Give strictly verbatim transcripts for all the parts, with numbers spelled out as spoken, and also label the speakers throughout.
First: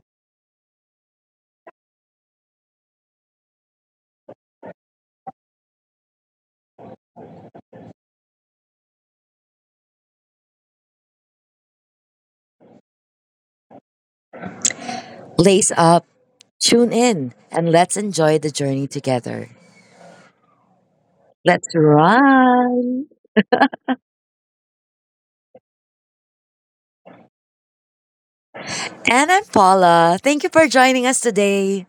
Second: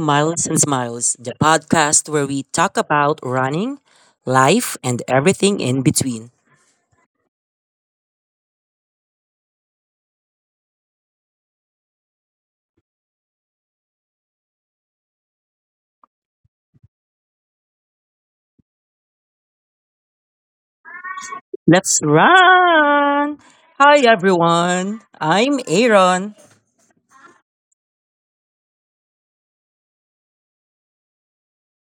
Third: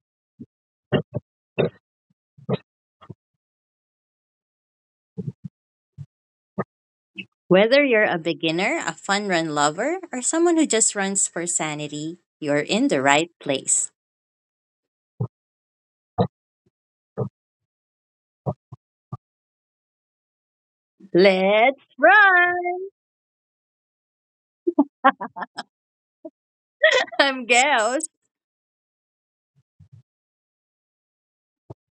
Speaker 1: Miles and Smiles, the podcast where we talk about running, life, and everything in between.
Speaker 2: Whether you're a beginner, a fun run lover, or someone who just runs for sanity, you're in the right place.
Speaker 3: Lace up, tune in, and let's enjoy the journey together. Let's
Speaker 2: Let's
Speaker 1: Let's
Speaker 2: run!
Speaker 3: run.
Speaker 1: run! Hi, everyone. I'm Aaron.
Speaker 2: I'm Gels.
Speaker 3: And I'm Paula. Thank you for joining us today.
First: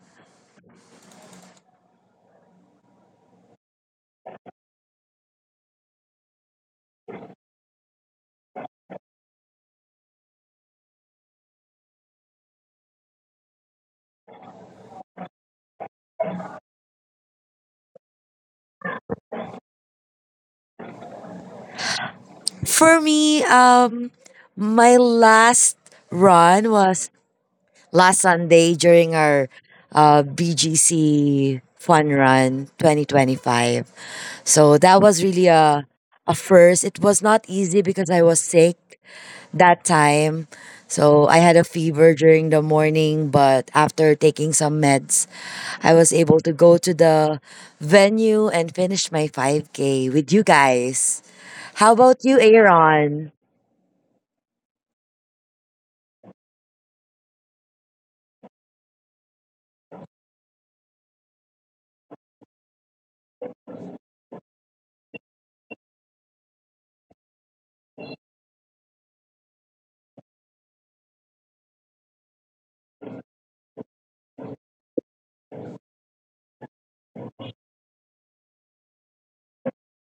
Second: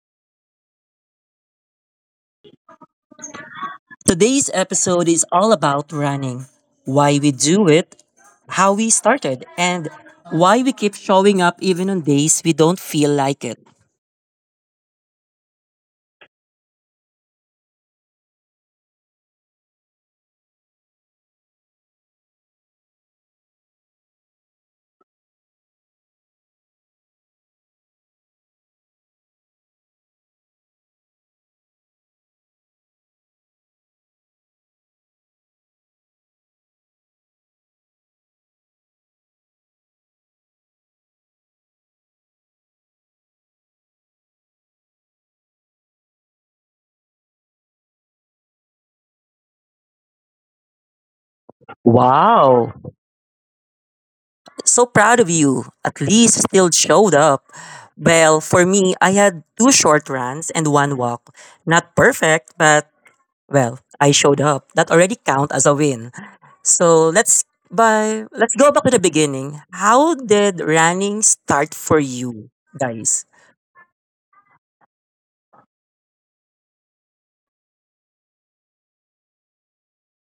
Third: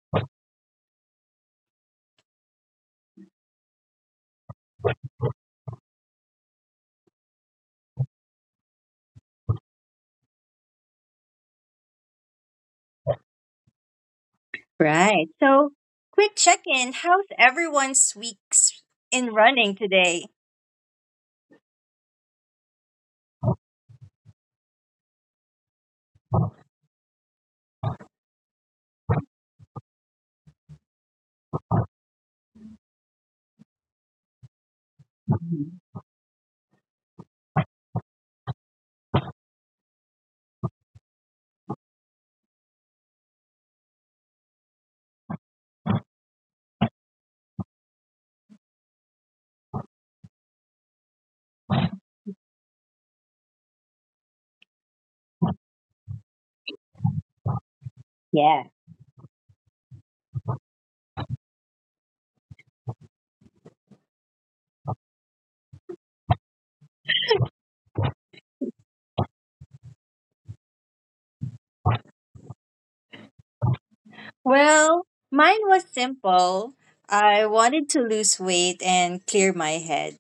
Speaker 1: Today's episode is all about running: why we do it, how we started, and why we keep showing up even on days we don't feel like it.
Speaker 2: Right. So, quick check in. How's everyone's weeks in running today?
Speaker 3: For me, um, my last run was last Sunday during our uh, B G C Fun Run twenty twenty-five. So that was really a,
Speaker 2: Mhm.
Speaker 3: a first. It was not easy because I was sick that time. So I had a fever during the morning, but after taking some meds, I was able to go to the venue and finish my five K with you guys. How about you,
Speaker 1: Wow.
Speaker 3: Aaron?
Speaker 1: So proud of you. At least you still showed up. Well,
Speaker 2: Yeah.
Speaker 1: for me, I had two short runs and one walk. Not perfect, but well, I showed up. That already count as a win. So let's by let's go back to the beginning. How did running start for you guys?
Speaker 2: Well, mine was simple. I wanted to lose weight and clear my head.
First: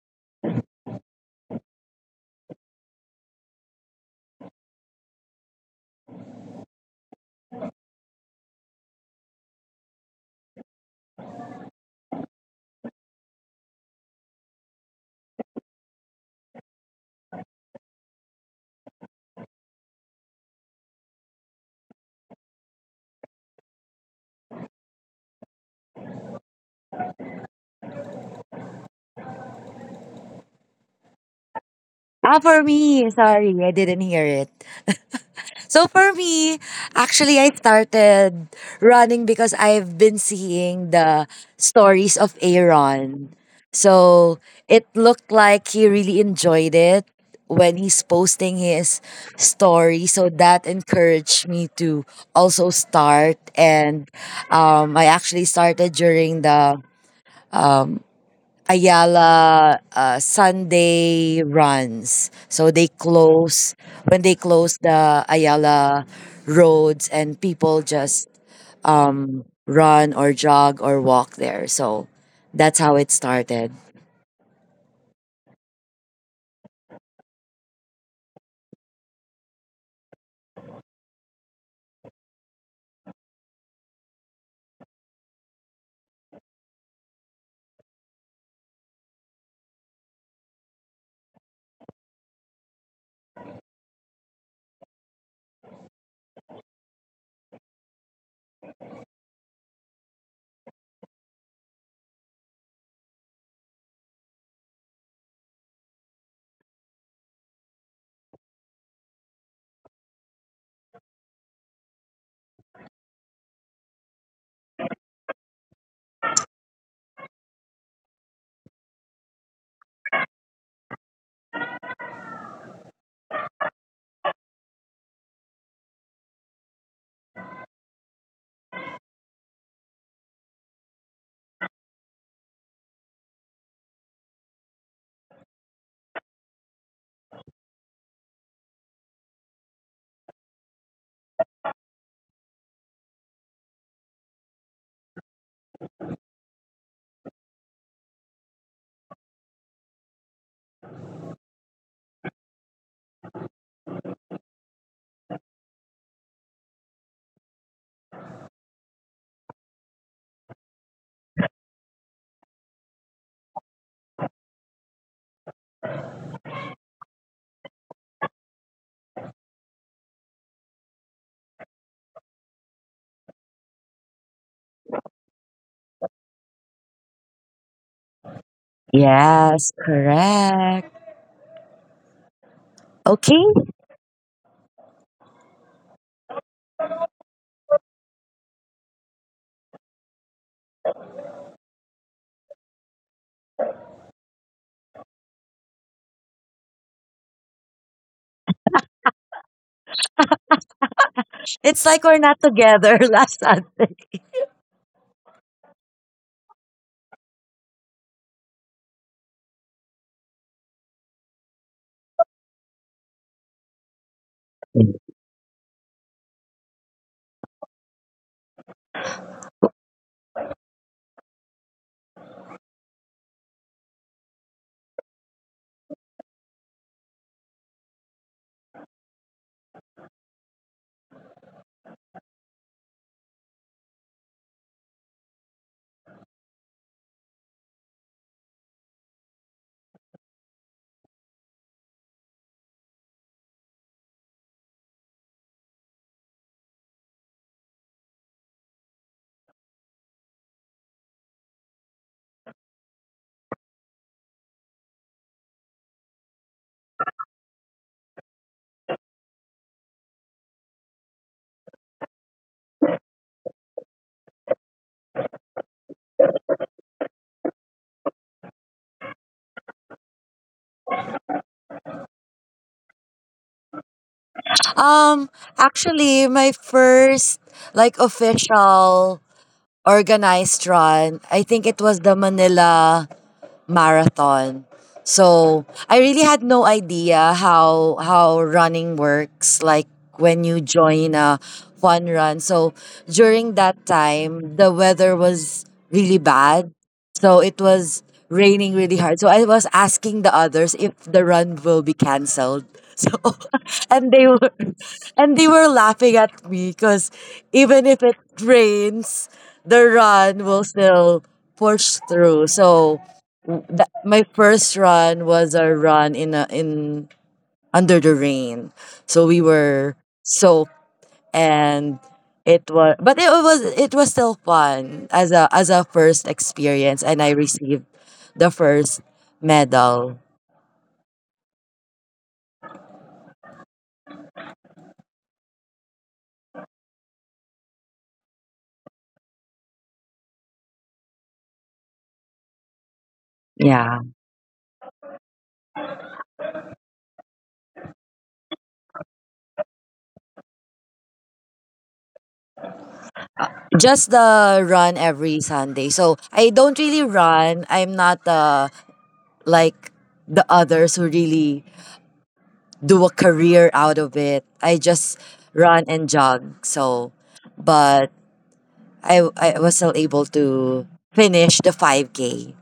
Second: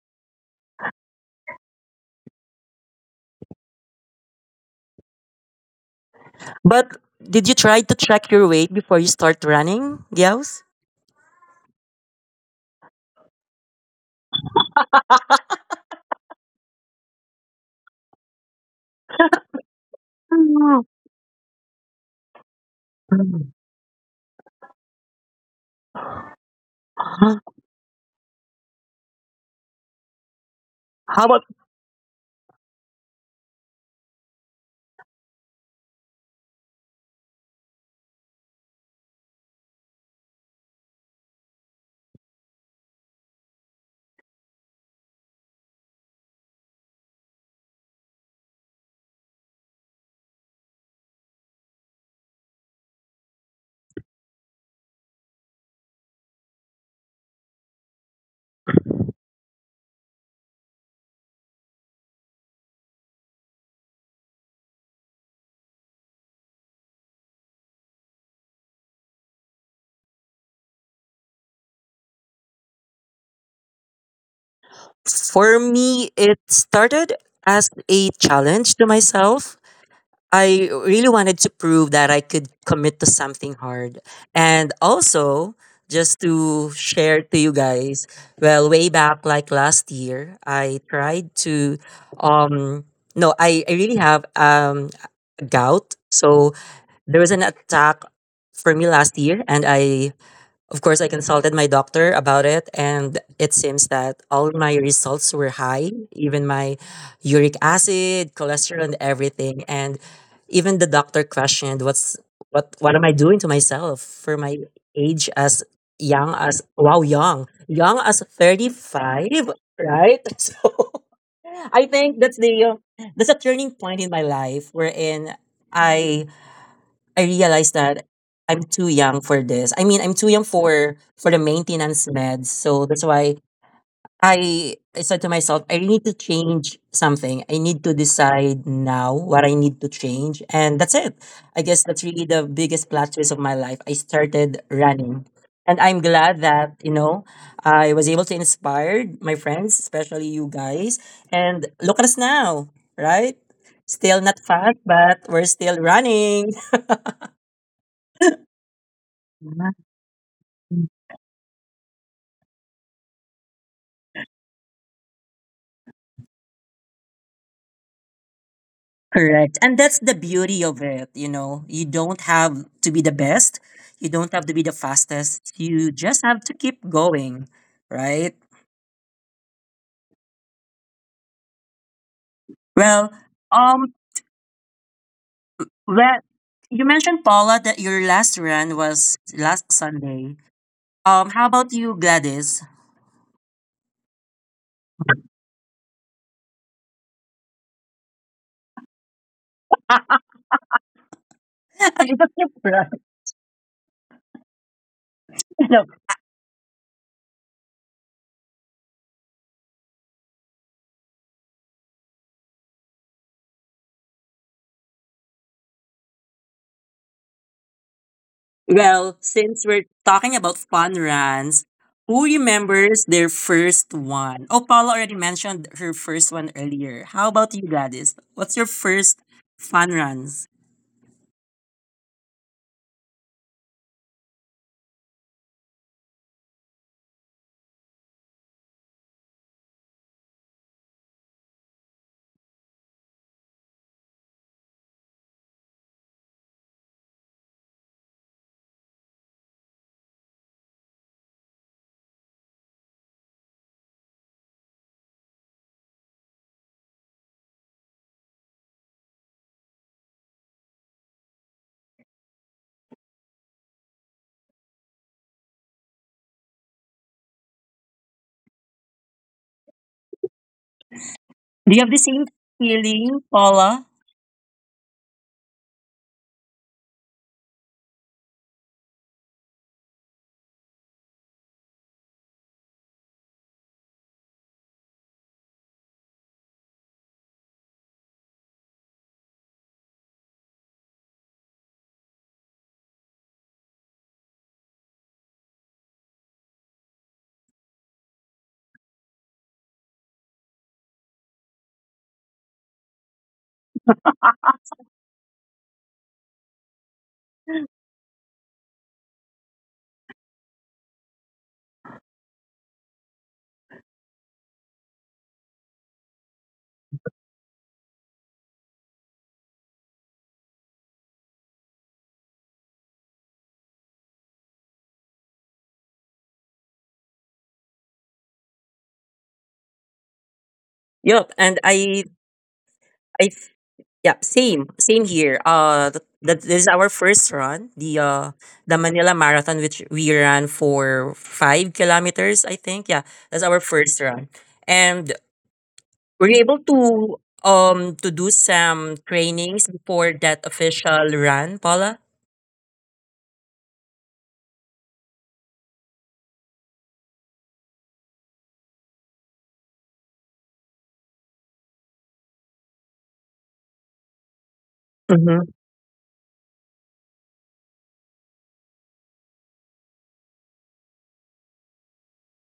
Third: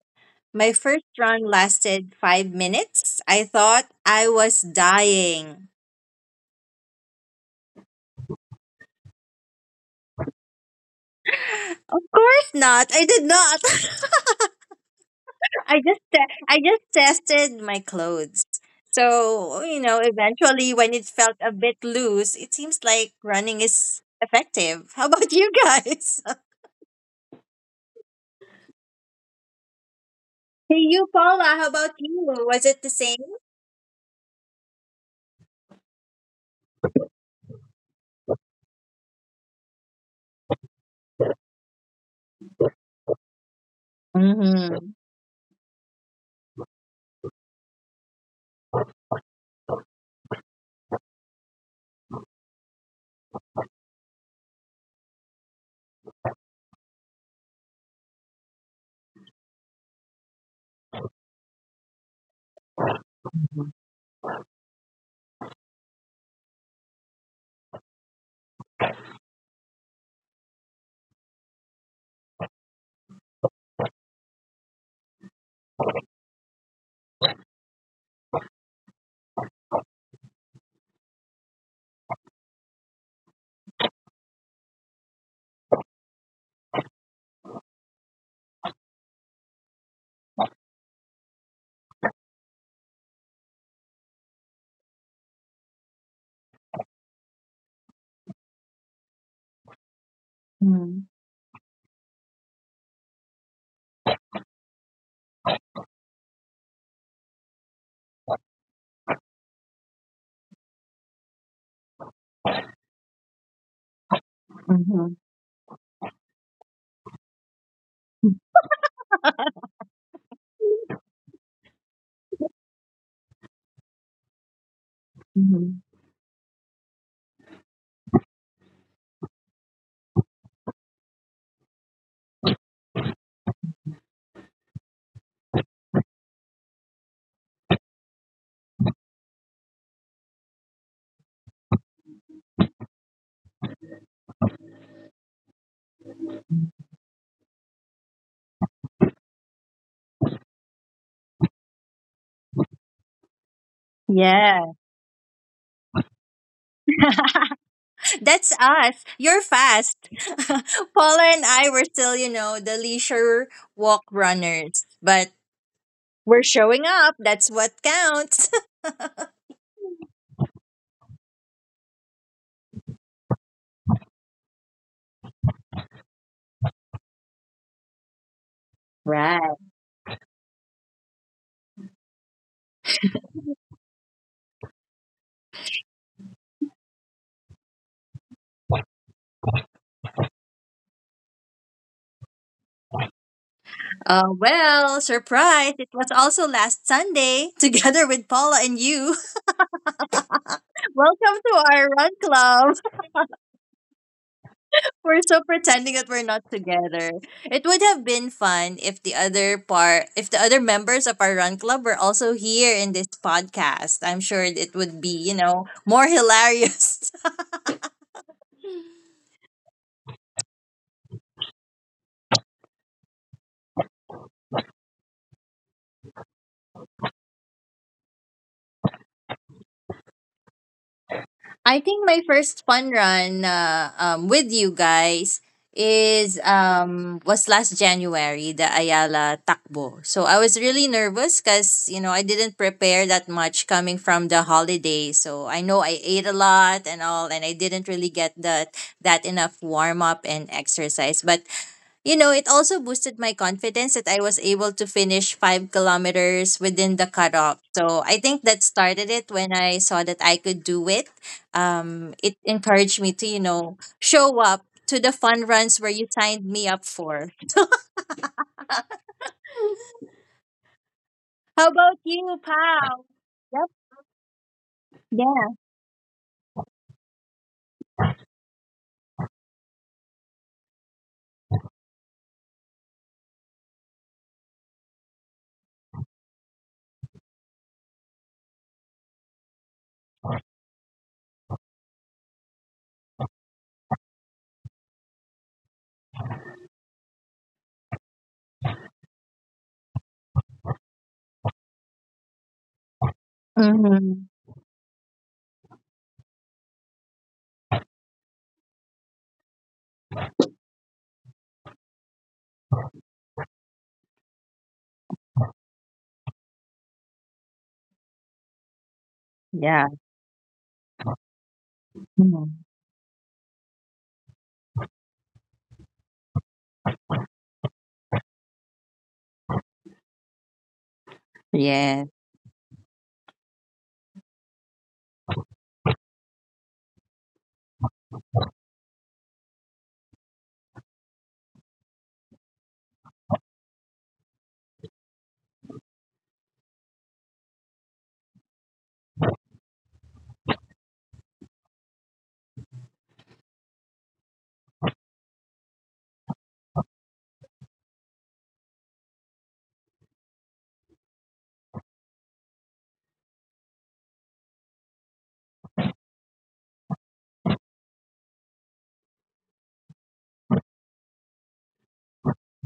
Speaker 2: My first run lasted five minutes. I thought I was dying.
Speaker 1: But did you try to track your weight before you start running, Gels?
Speaker 2: Of course not. I did not. I just te- I just tested my clothes. So, you know, eventually
Speaker 1: Mm.
Speaker 2: when it felt a bit loose, it seems like running is effective. How about you guys? Hey, you,
Speaker 1: How about
Speaker 2: Paula, how about you?
Speaker 3: Ah, for
Speaker 2: Was it the
Speaker 3: me,
Speaker 2: same?
Speaker 3: sorry, I didn't hear it. So for me, actually, I started running because I've been seeing the stories of Aaron. So it
Speaker 2: Mm-hmm.
Speaker 3: looked like he really enjoyed it when he's posting his story. So that encouraged me to also start. And um, I actually started during the Ayala uh, Sunday runs. So they close when they close the Ayala roads and people just um, run or jog or walk there. So that's how it started.
Speaker 1: for me? It started as a challenge to myself. I really wanted to prove that I could commit to something hard. And also, just to share to you guys, well, way back like last year, I tried to um no, I, I really have um a gout. So there was an attack for me last year and I of course, I consulted my doctor about it, and it seems that all my results were high, even my uric acid, cholesterol, and everything. And even the doctor questioned, "What's what? What am I doing to myself for my
Speaker 2: Mm-hmm.
Speaker 1: age as young as wow, young, young as thirty five, right?" So, I think that's the uh, that's a turning point in my life wherein
Speaker 2: hmm
Speaker 1: I I realized that I'm too young for this. I mean, I'm too young for for the maintenance meds. So that's why I I said to myself, I need to change something. I need to decide now what I need to change, and that's it. I guess that's really the biggest plot twist of my life. I started running, and I'm glad that you know I was able to inspire my friends, especially you guys. And look at us now, right? Still not
Speaker 2: Yeah.
Speaker 1: fat, but we're still running.
Speaker 2: That's us. You're fast. Paula and I were still, you know, the leisure walk runners, but we're showing up. That's what counts.
Speaker 1: Correct. And that's the beauty of it, you know. You don't have to be the best, you don't have to be the fastest. You just have to keep going, right?
Speaker 2: Right.
Speaker 3: Yes, correct.
Speaker 1: Well,
Speaker 3: Okay.
Speaker 1: um well, you mentioned Paula that your last run was last Sunday. Um how about you, Gladys?
Speaker 2: Uh, well, surprise! It was also last Sunday, together with Paula and you. Welcome to
Speaker 3: It's like
Speaker 2: our
Speaker 3: we're
Speaker 1: It's
Speaker 2: run
Speaker 3: not
Speaker 1: a surprise.
Speaker 2: club.
Speaker 3: together last time.
Speaker 2: We're so pretending that we're not together. It would have been fun if the other part, if the other members of our run club were also here in this podcast. I'm sure it would be, you know, more hilarious.
Speaker 1: Well, since we're talking about fun runs, who remembers their first one? Oh, Paula already mentioned her first one earlier. How about you, Gladys? What's your first fun runs?
Speaker 2: I think my first fun run uh, um, with you guys is um was last January, the Ayala Takbo. So I was really nervous, cuz you know, I didn't prepare that much coming from the holiday. So I know I ate a lot and all, and I didn't really get that that enough warm up and exercise. But you know, it also boosted my confidence that I was able to finish five kilometers within the cutoff. So I think that started it, when I saw that I could do it. Um, it encouraged me to, you know, show up to the fun runs where you signed me up for. How
Speaker 1: Do you have
Speaker 2: about
Speaker 1: the same
Speaker 2: you, Pal?
Speaker 1: feeling,
Speaker 2: Yep.
Speaker 1: Paula?
Speaker 3: Um,
Speaker 2: Yeah.
Speaker 3: actually my first like official organized run, I think it was the Manila marathon. So I really had no idea how how running works, like when you join a fun run. So during that time the weather was really bad. So it was raining really hard. So I was asking the others if the run will be cancelled. So and they
Speaker 2: Mhm.
Speaker 3: were and they were laughing at me because even if it rains, the run will still push through. So that my first run was a run in a, in under the rain. So we
Speaker 2: Yeah.
Speaker 3: were soaked and
Speaker 2: Mhm.
Speaker 3: it was but it was it was still fun as a as a first experience, and I received the first medal.
Speaker 1: Yup, and I,
Speaker 2: Yeah.
Speaker 1: I, yeah, same, same here. Uh, th- that This is our first run, the uh, the Manila Marathon, which we ran for five kilometers, I think. Yeah, that's our
Speaker 3: Yeah.
Speaker 1: first run, and we're able to um to do some trainings before that official run, Paula.
Speaker 3: Just the run every Sunday. So I don't really run. I'm not uh like the others who really do a career out of it. I just
Speaker 1: Mm-hmm.
Speaker 3: run and jog. So but I, I was still able to finish the five K.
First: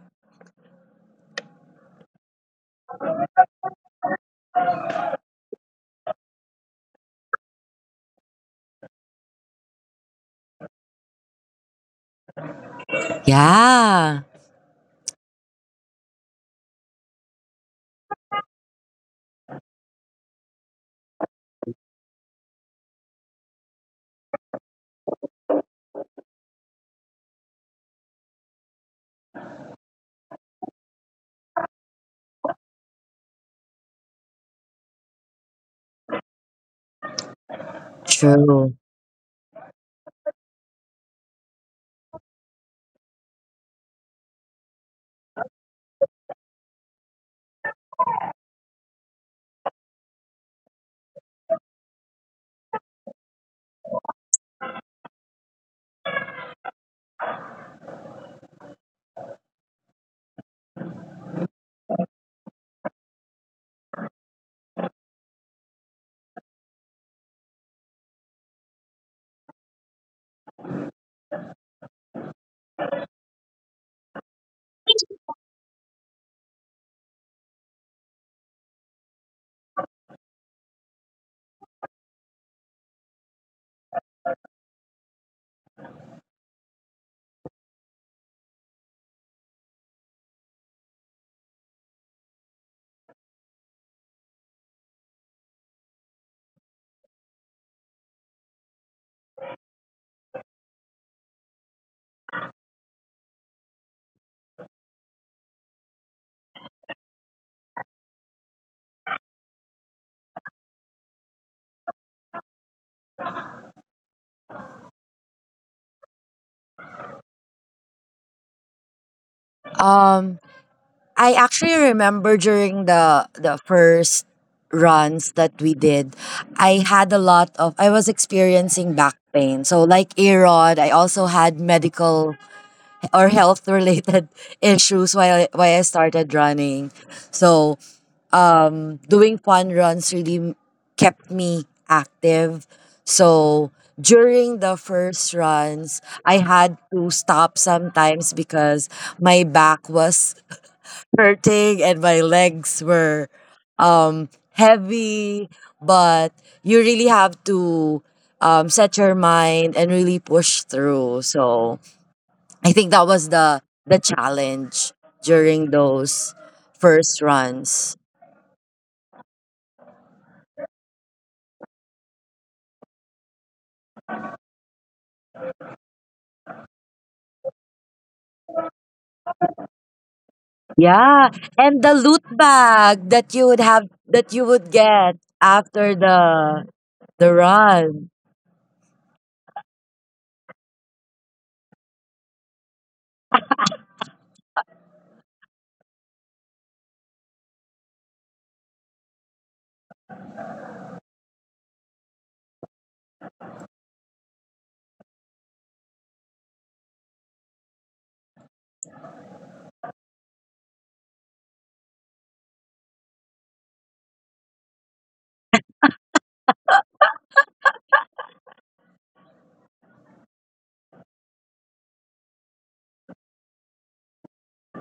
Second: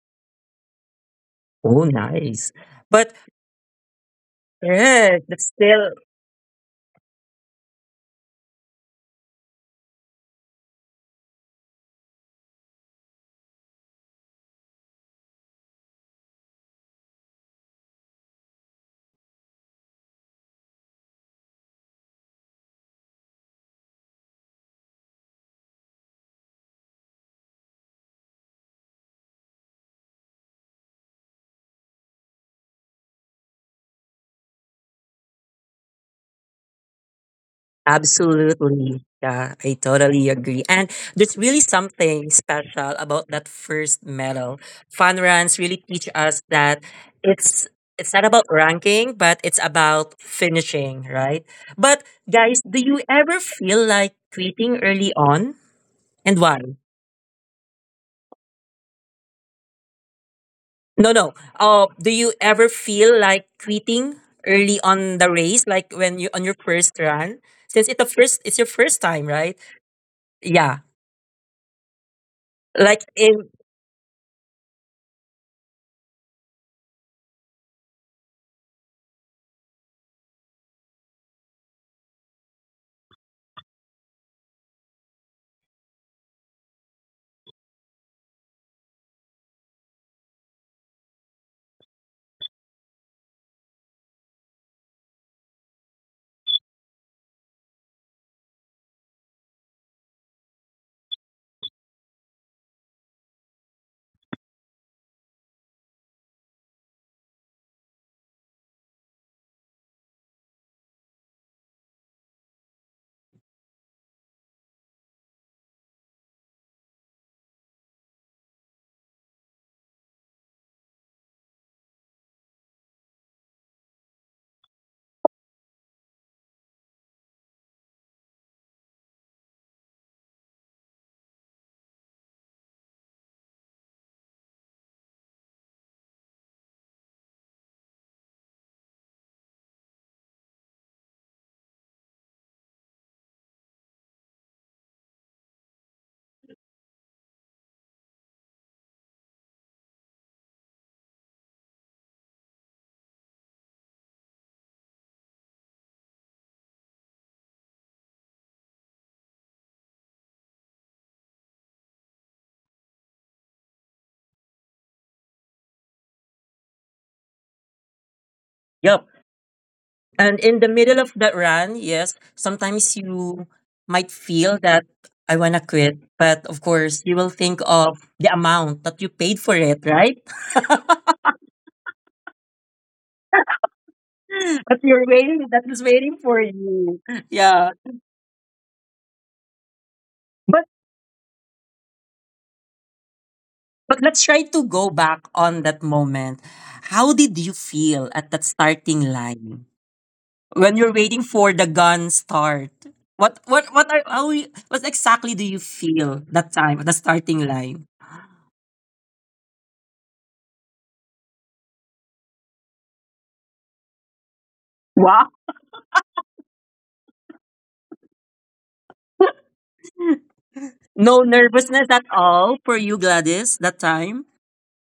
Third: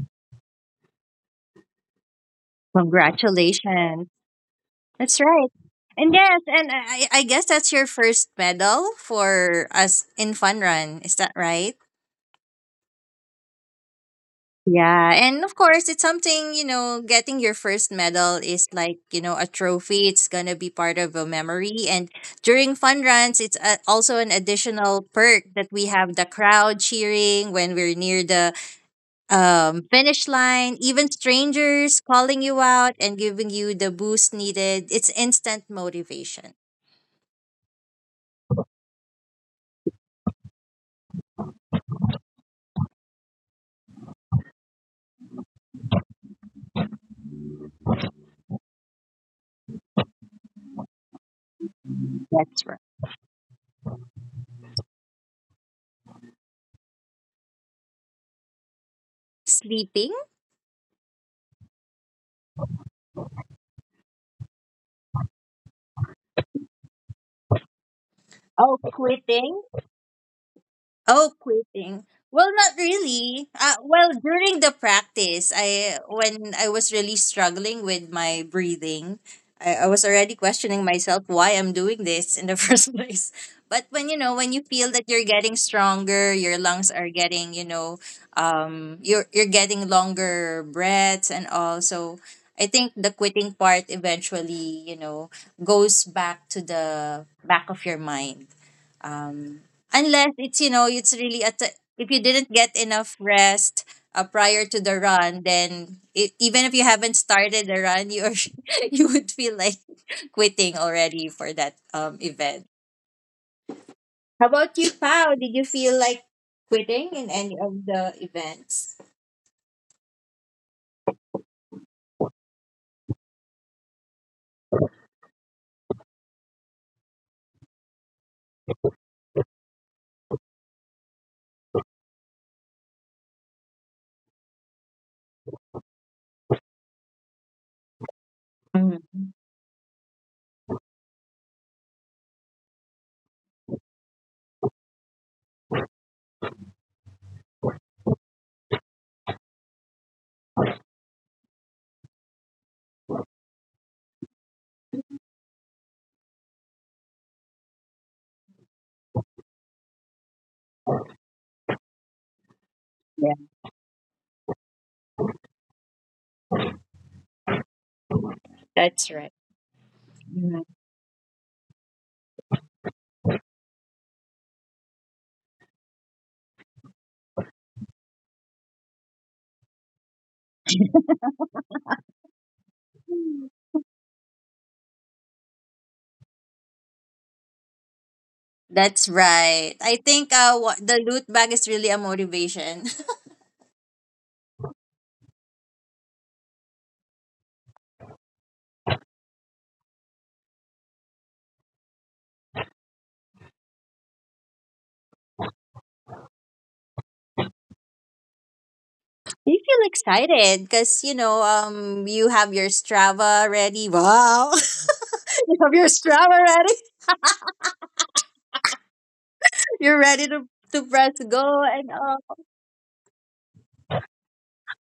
Speaker 1: Oh, nice. But
Speaker 2: Congratulations. That's
Speaker 1: yeah, that's
Speaker 2: right.
Speaker 1: still
Speaker 2: And yes, and I, I I guess that's your first medal for us in Fun Run. Is that right?
Speaker 3: Yeah,
Speaker 2: Yeah, and of course, it's something, you know. Getting your first medal is like, you know, a trophy. It's going to be part of a memory. And during fun runs, it's a, also an additional perk that we have the crowd cheering when we're near the um, finish line, even strangers calling you out and giving you the boost needed. It's instant motivation.
Speaker 3: true.
Speaker 1: absolutely. Yeah, I totally agree. And there's really something special about that first medal. Fun runs really teach us that it's it's not about ranking, but it's about finishing, right? But guys,
Speaker 2: That's
Speaker 1: do
Speaker 2: right.
Speaker 1: you ever feel like quitting early on? And why?
Speaker 2: Sleeping?
Speaker 1: No, no. Uh, do you ever feel like quitting early on the race, like when you on your first run? Since it's the first, it's your
Speaker 2: Oh,
Speaker 1: first time, right?
Speaker 2: quitting?
Speaker 1: Yeah.
Speaker 2: Oh, quitting. Well, not
Speaker 1: Like in
Speaker 2: really. Uh, well, during the practice, I when I was really struggling with my breathing, I, I was already questioning myself why I'm doing this in the first place. But when you know, when you feel that you're getting stronger, your lungs are getting, you know, um, you're you're getting longer breaths and all. So I think the quitting part eventually, you know, goes back to the back of your mind, um, unless it's you know, it's really at the- if you didn't get enough rest uh, prior to the run. Then it, even if you haven't started the run, you are, you would feel like quitting already for that um event. How about you, Pao? Did you feel like quitting in any of the events?
Speaker 3: Um, I actually remember during the the first runs that we did, I had a lot of I was experiencing back pain. So like Erod, I also had medical or health related issues while I- while I started running. So um, doing
Speaker 2: Mhm.
Speaker 3: fun runs really m- kept me active. So during the first runs, I had to stop sometimes because my back was hurting and my legs were um, heavy. But you really have to um, set your mind and really push through. So I think that was
Speaker 2: Yeah,
Speaker 3: the the challenge during those first runs.
Speaker 1: Yep.
Speaker 2: that's right.
Speaker 1: And in
Speaker 2: Mhm.
Speaker 1: the middle of that run, yes, sometimes you might feel that I wanna quit, but of course you will think of the amount that you paid for it, right?
Speaker 3: Yeah, and the loot bag that you would have that you would
Speaker 1: But you're
Speaker 3: get
Speaker 1: waiting, that is
Speaker 3: after
Speaker 1: waiting for
Speaker 3: the
Speaker 1: you.
Speaker 3: the
Speaker 1: Yeah.
Speaker 3: run,
Speaker 2: That's right. I think uh,
Speaker 1: But
Speaker 2: wha- the loot bag is really a motivation.
Speaker 1: But let's try to go back on that moment. How did you feel at that starting line when you're waiting for the gun start? What what what are how you, what exactly do you feel that time at the starting line?
Speaker 2: You feel excited because you know, um you have your Strava ready. Wow,
Speaker 1: Wow.
Speaker 2: you have your Strava ready. You're ready to, to press
Speaker 1: No
Speaker 2: go
Speaker 1: nervousness
Speaker 2: and
Speaker 1: at
Speaker 2: all.
Speaker 1: all for you, Gladys, that time.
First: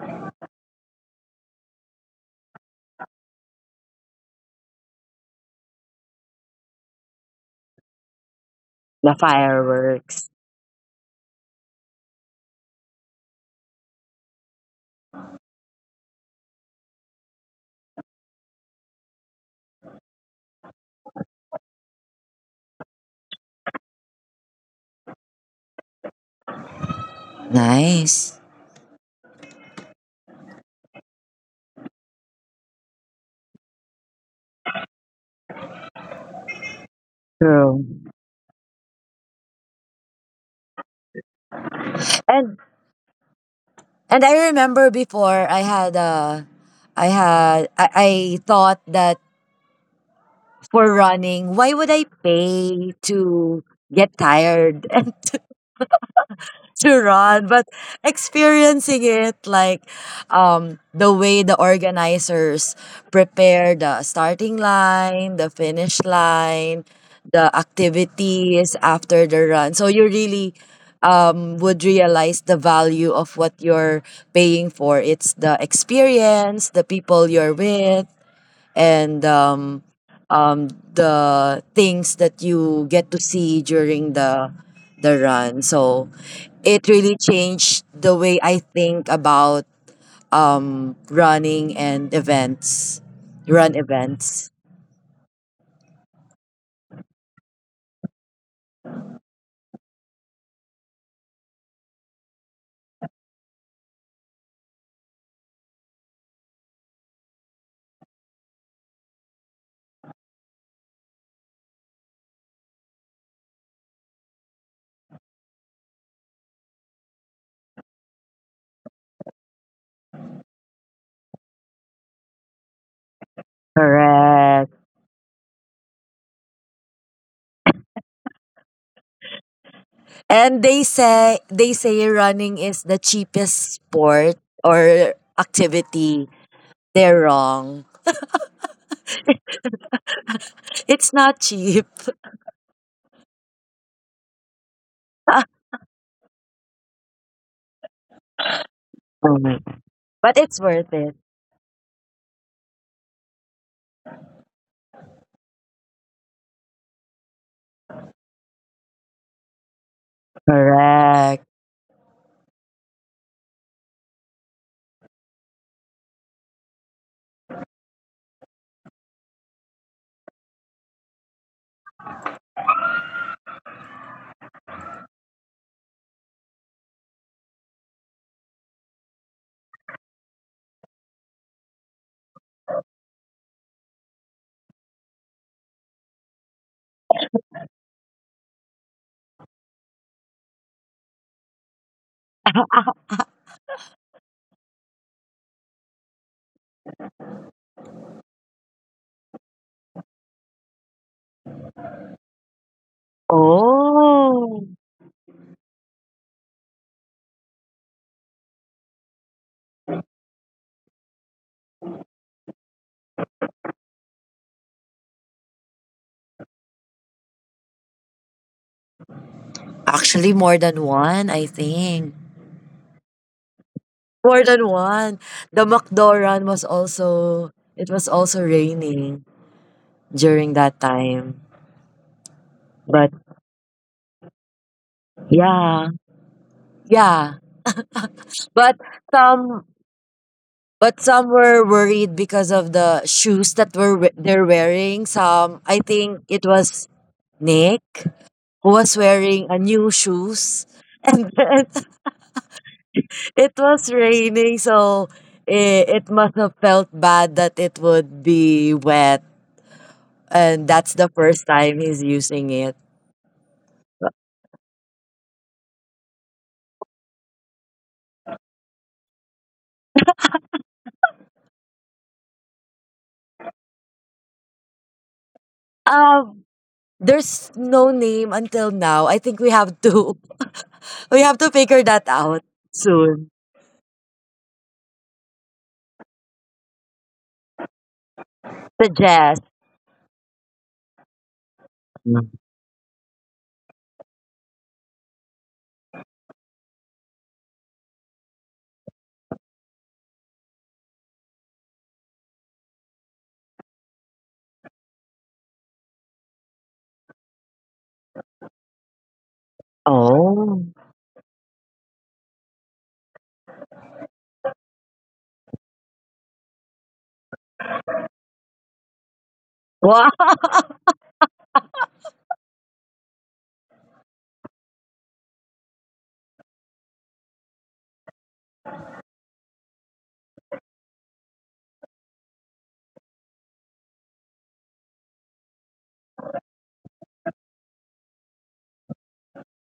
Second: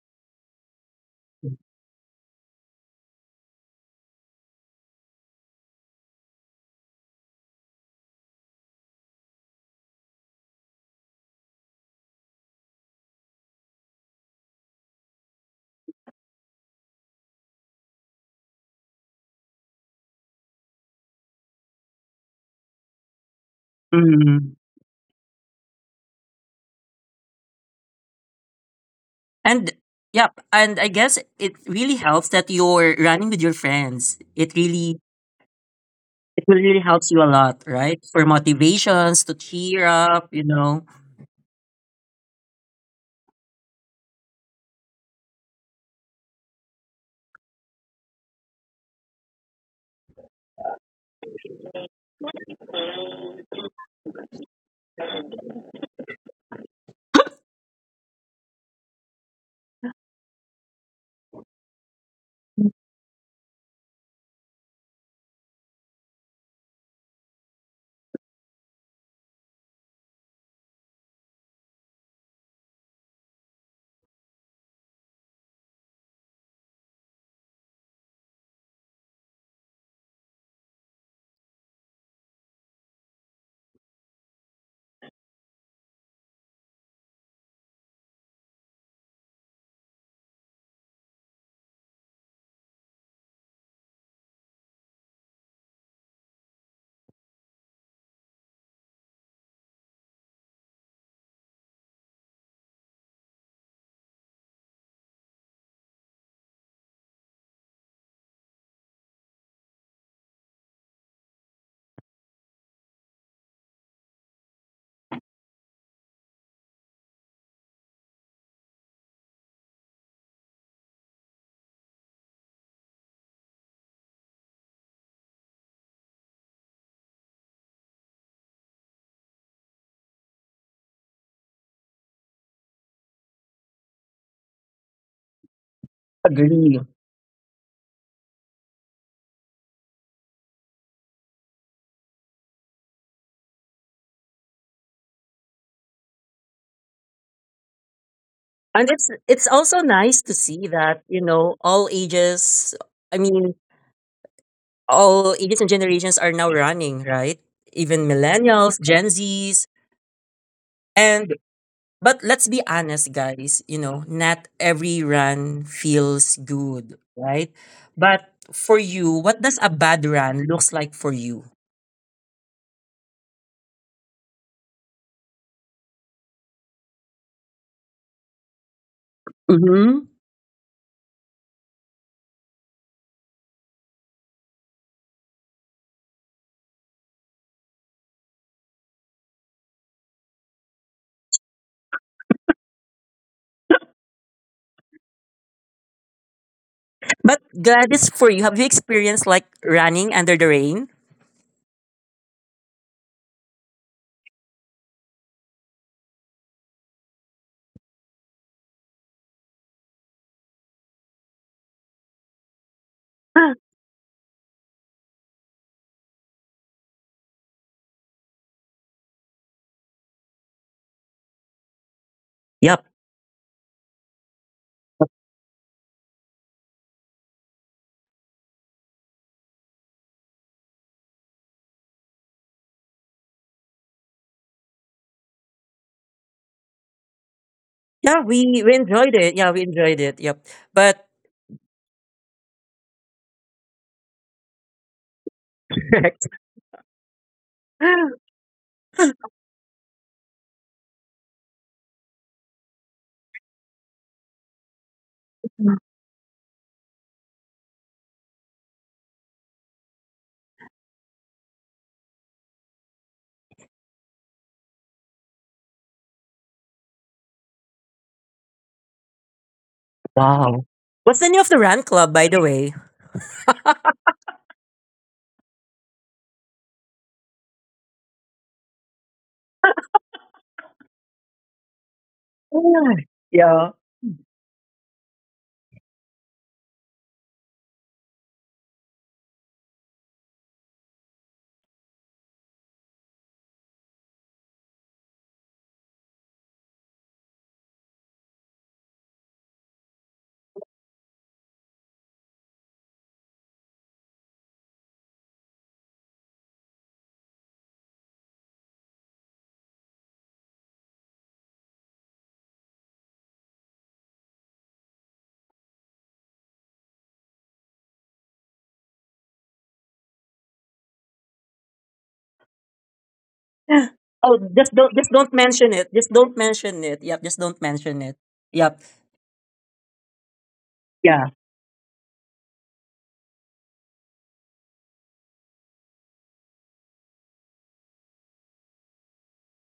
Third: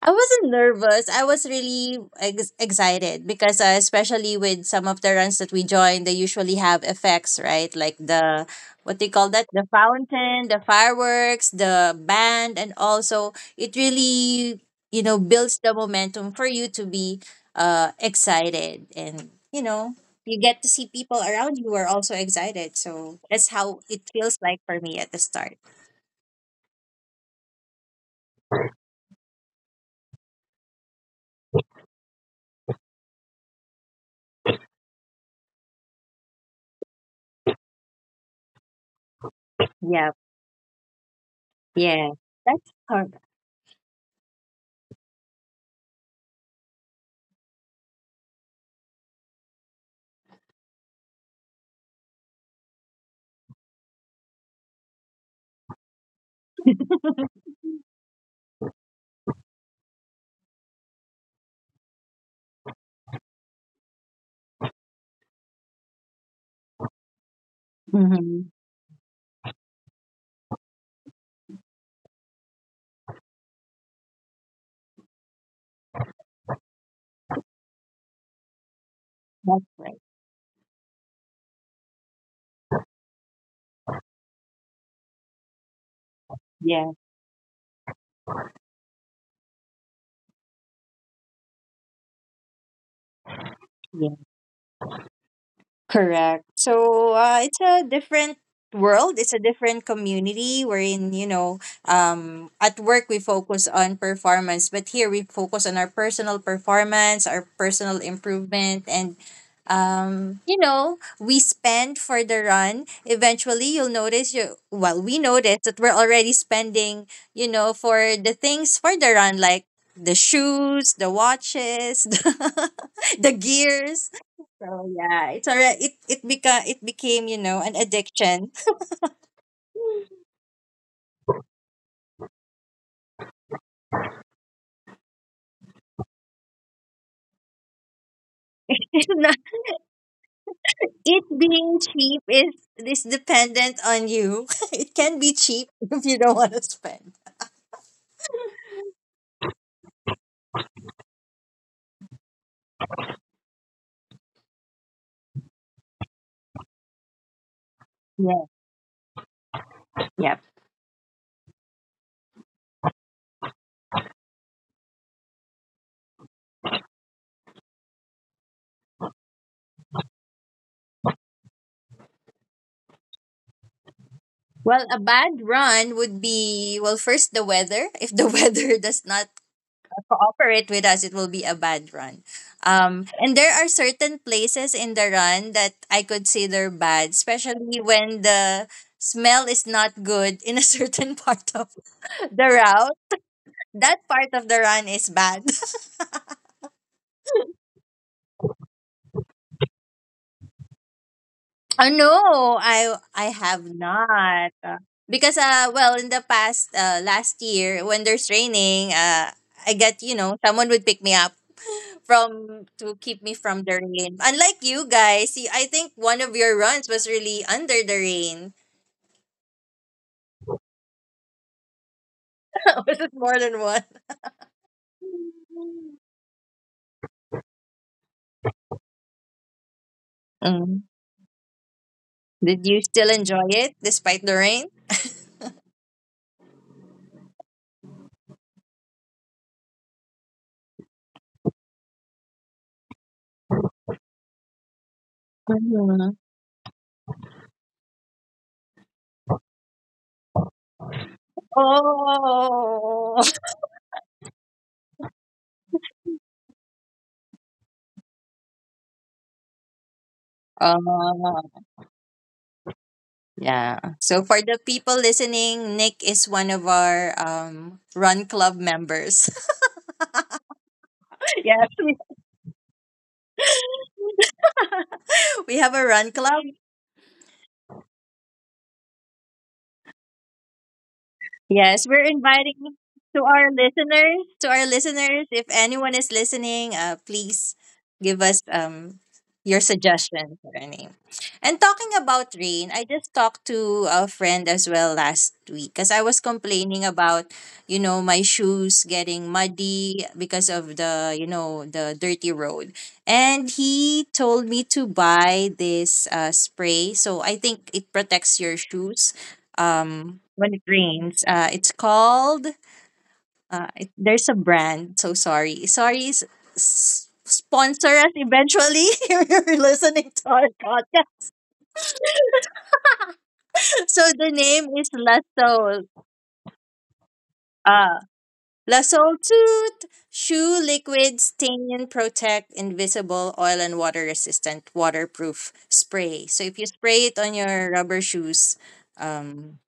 Speaker 2: I wasn't nervous. I was really ex- excited because, uh, especially with some of the runs that we join, they usually have effects, right? Like the, what do you
Speaker 3: the
Speaker 2: call that? The
Speaker 3: fireworks.
Speaker 2: fountain, the fireworks, the band, and also it really, you know, builds the momentum for you to be uh, excited. And, you know, you get to see people around you who are also excited. So that's how it feels
Speaker 1: Mm.
Speaker 2: like for me at the start.
Speaker 3: Nice.
Speaker 1: And yep, and I guess it really helps that you're running with your friends. It really it will really helps you a lot,
Speaker 3: True.
Speaker 1: right? For motivations to cheer
Speaker 2: Yeah.
Speaker 1: up, you know.
Speaker 2: Yeah,
Speaker 3: And
Speaker 2: that's perfect.
Speaker 3: and I remember before I had a I had I, I thought that, for running, why would I pay to get tired? To run, but experiencing it, like um the way the organizers prepare the starting line, the finish line, the
Speaker 2: hmm
Speaker 3: activities after the run. So you really um would realize the value of what you're paying for. It's the experience, the people you're with, and
Speaker 2: That's
Speaker 3: um,
Speaker 2: right.
Speaker 3: um, the things that you get to see during the the run. So it
Speaker 2: Yeah,
Speaker 3: really changed the way I think about um, running and events, run
Speaker 2: yeah.
Speaker 3: events.
Speaker 2: Correct. So uh, it's a different world. It's a different community wherein, you know, um, at work we focus on performance, but here we focus on our personal performance, our personal improvement, and um, you know, we spend for the run. Eventually, you'll notice you. Well, we notice that we're already spending, you know, for the things for the run, like the shoes, the watches, the gears. So
Speaker 3: Correct.
Speaker 2: yeah, it's already It it beca- it became, you know, an addiction.
Speaker 3: And they say they say running is the cheapest sport or activity.
Speaker 1: Agree.
Speaker 3: They're wrong.
Speaker 2: It's not-
Speaker 3: It's
Speaker 2: It
Speaker 3: not
Speaker 2: being
Speaker 3: cheap.
Speaker 2: cheap is is dependent on you. It can be
Speaker 3: Oh
Speaker 2: cheap if you don't want to spend.
Speaker 1: And it's it's
Speaker 3: my
Speaker 1: also
Speaker 3: God.
Speaker 1: nice to
Speaker 3: But it's
Speaker 1: see
Speaker 3: worth
Speaker 1: that,
Speaker 3: it.
Speaker 1: you know, all ages, I mean, all ages and generations are now running, right? Even
Speaker 2: Yeah.
Speaker 1: millennials, Gen Zs,
Speaker 2: Yeah.
Speaker 1: and
Speaker 3: Correct.
Speaker 1: but let's be honest, guys, you know, not every run feels good, right? But for you, what does a bad run looks like for you?
Speaker 2: Well, a bad run would be, well, first, the weather. If the weather does not
Speaker 1: Mm-hmm.
Speaker 2: cooperate with us, it will be a bad run. Um, and there are certain places in the run that I consider bad, especially when the smell is not good in a certain part of the route. That part of the run is bad.
Speaker 1: But Gladys, for you, have you experienced like running under the rain?
Speaker 2: Oh no, I I have not.
Speaker 3: Oh.
Speaker 2: Because uh well, in the past, uh last year, when there's raining, uh I get, you know, someone would pick me up from to keep me from the rain. Unlike you guys, see, I think one of your runs was really under the rain.
Speaker 3: Actually, more than one, I think.
Speaker 1: Yep.
Speaker 2: Was it more than one?
Speaker 3: More than one. The McDoran was also it was also raining during that
Speaker 2: Mm.
Speaker 3: time.
Speaker 2: Did you
Speaker 3: But
Speaker 2: still enjoy it despite the rain?
Speaker 3: yeah. Yeah.
Speaker 1: Yeah, we, we
Speaker 3: But
Speaker 1: enjoyed it. Yeah, we
Speaker 3: some
Speaker 1: enjoyed it. Yep.
Speaker 3: but
Speaker 1: But
Speaker 3: some were worried because of the shoes that were we- they're wearing. Some I
Speaker 2: Mhm.
Speaker 3: think it was Nick who was wearing a new shoes. And then
Speaker 2: Oh.
Speaker 3: it was raining, so it, it must have felt bad that it would be wet, and that's the first
Speaker 2: Oh.
Speaker 3: time he's using it.
Speaker 2: Yeah. So for the people listening, Nick is one of our um, run club members.
Speaker 1: Wow. What's the name of the
Speaker 2: Yes,
Speaker 1: rant
Speaker 2: we
Speaker 1: club, by the way?
Speaker 2: we have a run club.
Speaker 3: Um, there's no name until now. I think we have to we have to figure
Speaker 2: Yes,
Speaker 3: that
Speaker 2: we're
Speaker 3: out
Speaker 2: inviting,
Speaker 1: Ah,
Speaker 3: soon.
Speaker 2: to our
Speaker 1: yeah.
Speaker 2: listeners, to our listeners, if anyone is listening, uh, please give us um
Speaker 3: Suggest.
Speaker 2: your suggestion for a name. And talking about rain, I just talked to a friend as well last week because I was complaining about, you know, my shoes getting muddy because of the, you know, the dirty road. And he told me to buy this uh, spray. So I think it protects your shoes um, when
Speaker 3: Oh.
Speaker 2: it rains. Uh, it's called, uh, it, there's a brand, so sorry. Sorry, s- s- sponsor us eventually if you're
Speaker 3: Wow.
Speaker 2: listening to our podcast. So the
Speaker 1: Oh, just
Speaker 2: name
Speaker 1: don't
Speaker 2: is
Speaker 1: just don't mention it.
Speaker 2: Lasol.
Speaker 1: Just don't mention it. Yep, just don't mention
Speaker 2: Uh,
Speaker 1: it. Yep.
Speaker 2: Lasol Tooth Shoe Liquid
Speaker 1: Yeah.
Speaker 2: Stain Protect Invisible Oil and Water Resistant Waterproof Spray. So if you spray it on your rubber shoes, um,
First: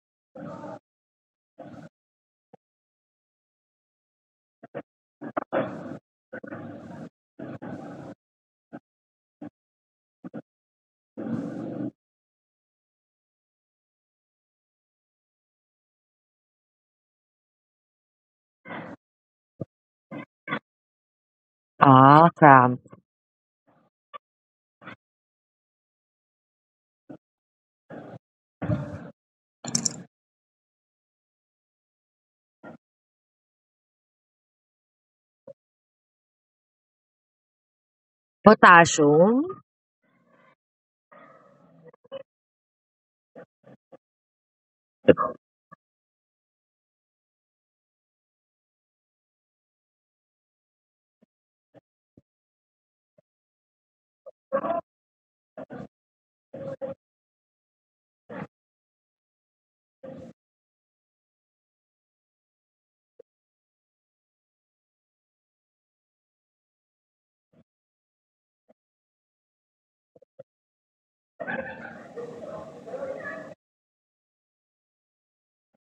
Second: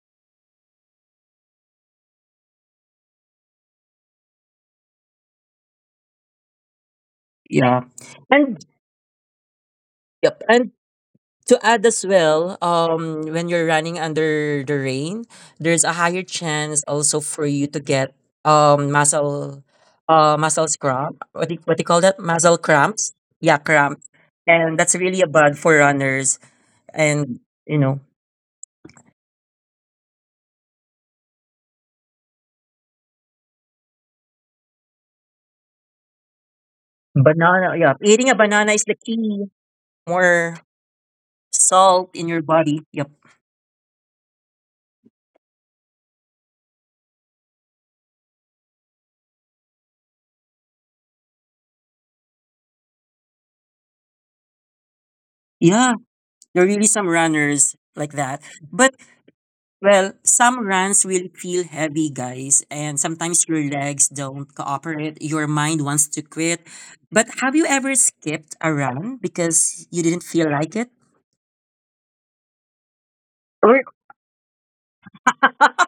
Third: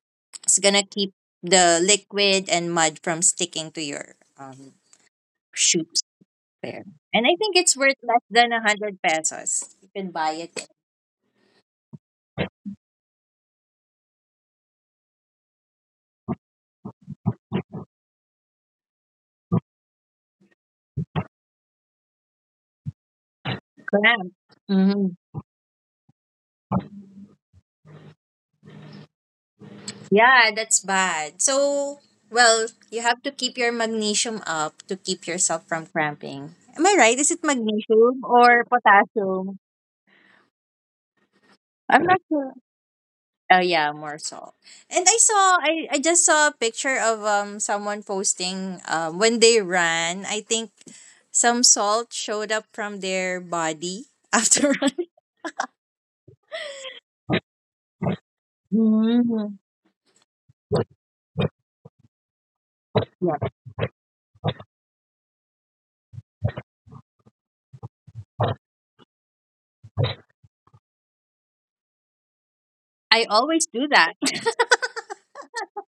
Speaker 2: it's gonna keep the liquid and mud from sticking to your um, shoes there. And I think it's
Speaker 1: Yeah.
Speaker 2: worth less than
Speaker 1: And
Speaker 2: a hundred pesos. You can buy
Speaker 1: yep.
Speaker 2: it.
Speaker 1: And to add as well, um, when you're running under the rain, there's a higher chance also for you to get um muscle uh muscle cramp. What do you, what do you call that?
Speaker 3: Ah,
Speaker 1: Muscle
Speaker 3: cramp.
Speaker 1: cramps. Yeah, cramps.
Speaker 2: Correct.
Speaker 1: And that's
Speaker 2: hmm
Speaker 1: really a bad for runners. And you know.
Speaker 2: Yeah, that's bad. So, well, you have to keep your magnesium up to keep yourself from cramping. Am I right? Is it
Speaker 1: Banana, yeah.
Speaker 2: magnesium
Speaker 1: Eating a
Speaker 2: or
Speaker 1: banana is the key.
Speaker 3: Potassium.
Speaker 2: potassium?
Speaker 1: More
Speaker 2: I'm
Speaker 1: salt
Speaker 2: not
Speaker 1: in your
Speaker 2: sure.
Speaker 1: body. Yep.
Speaker 2: Oh yeah, more salt. And I saw, I, I just saw a picture of um someone posting um when they ran. I think some salt showed up from their body after
Speaker 1: Yeah, there are really some runners like that. But,
Speaker 2: running.
Speaker 1: well, some runs will feel heavy, guys, and
Speaker 2: Yeah.
Speaker 1: sometimes your legs don't cooperate. Your mind wants to quit. But have you ever skipped a run because you didn't feel like it?
Speaker 2: I always
Speaker 1: Or-
Speaker 2: do that.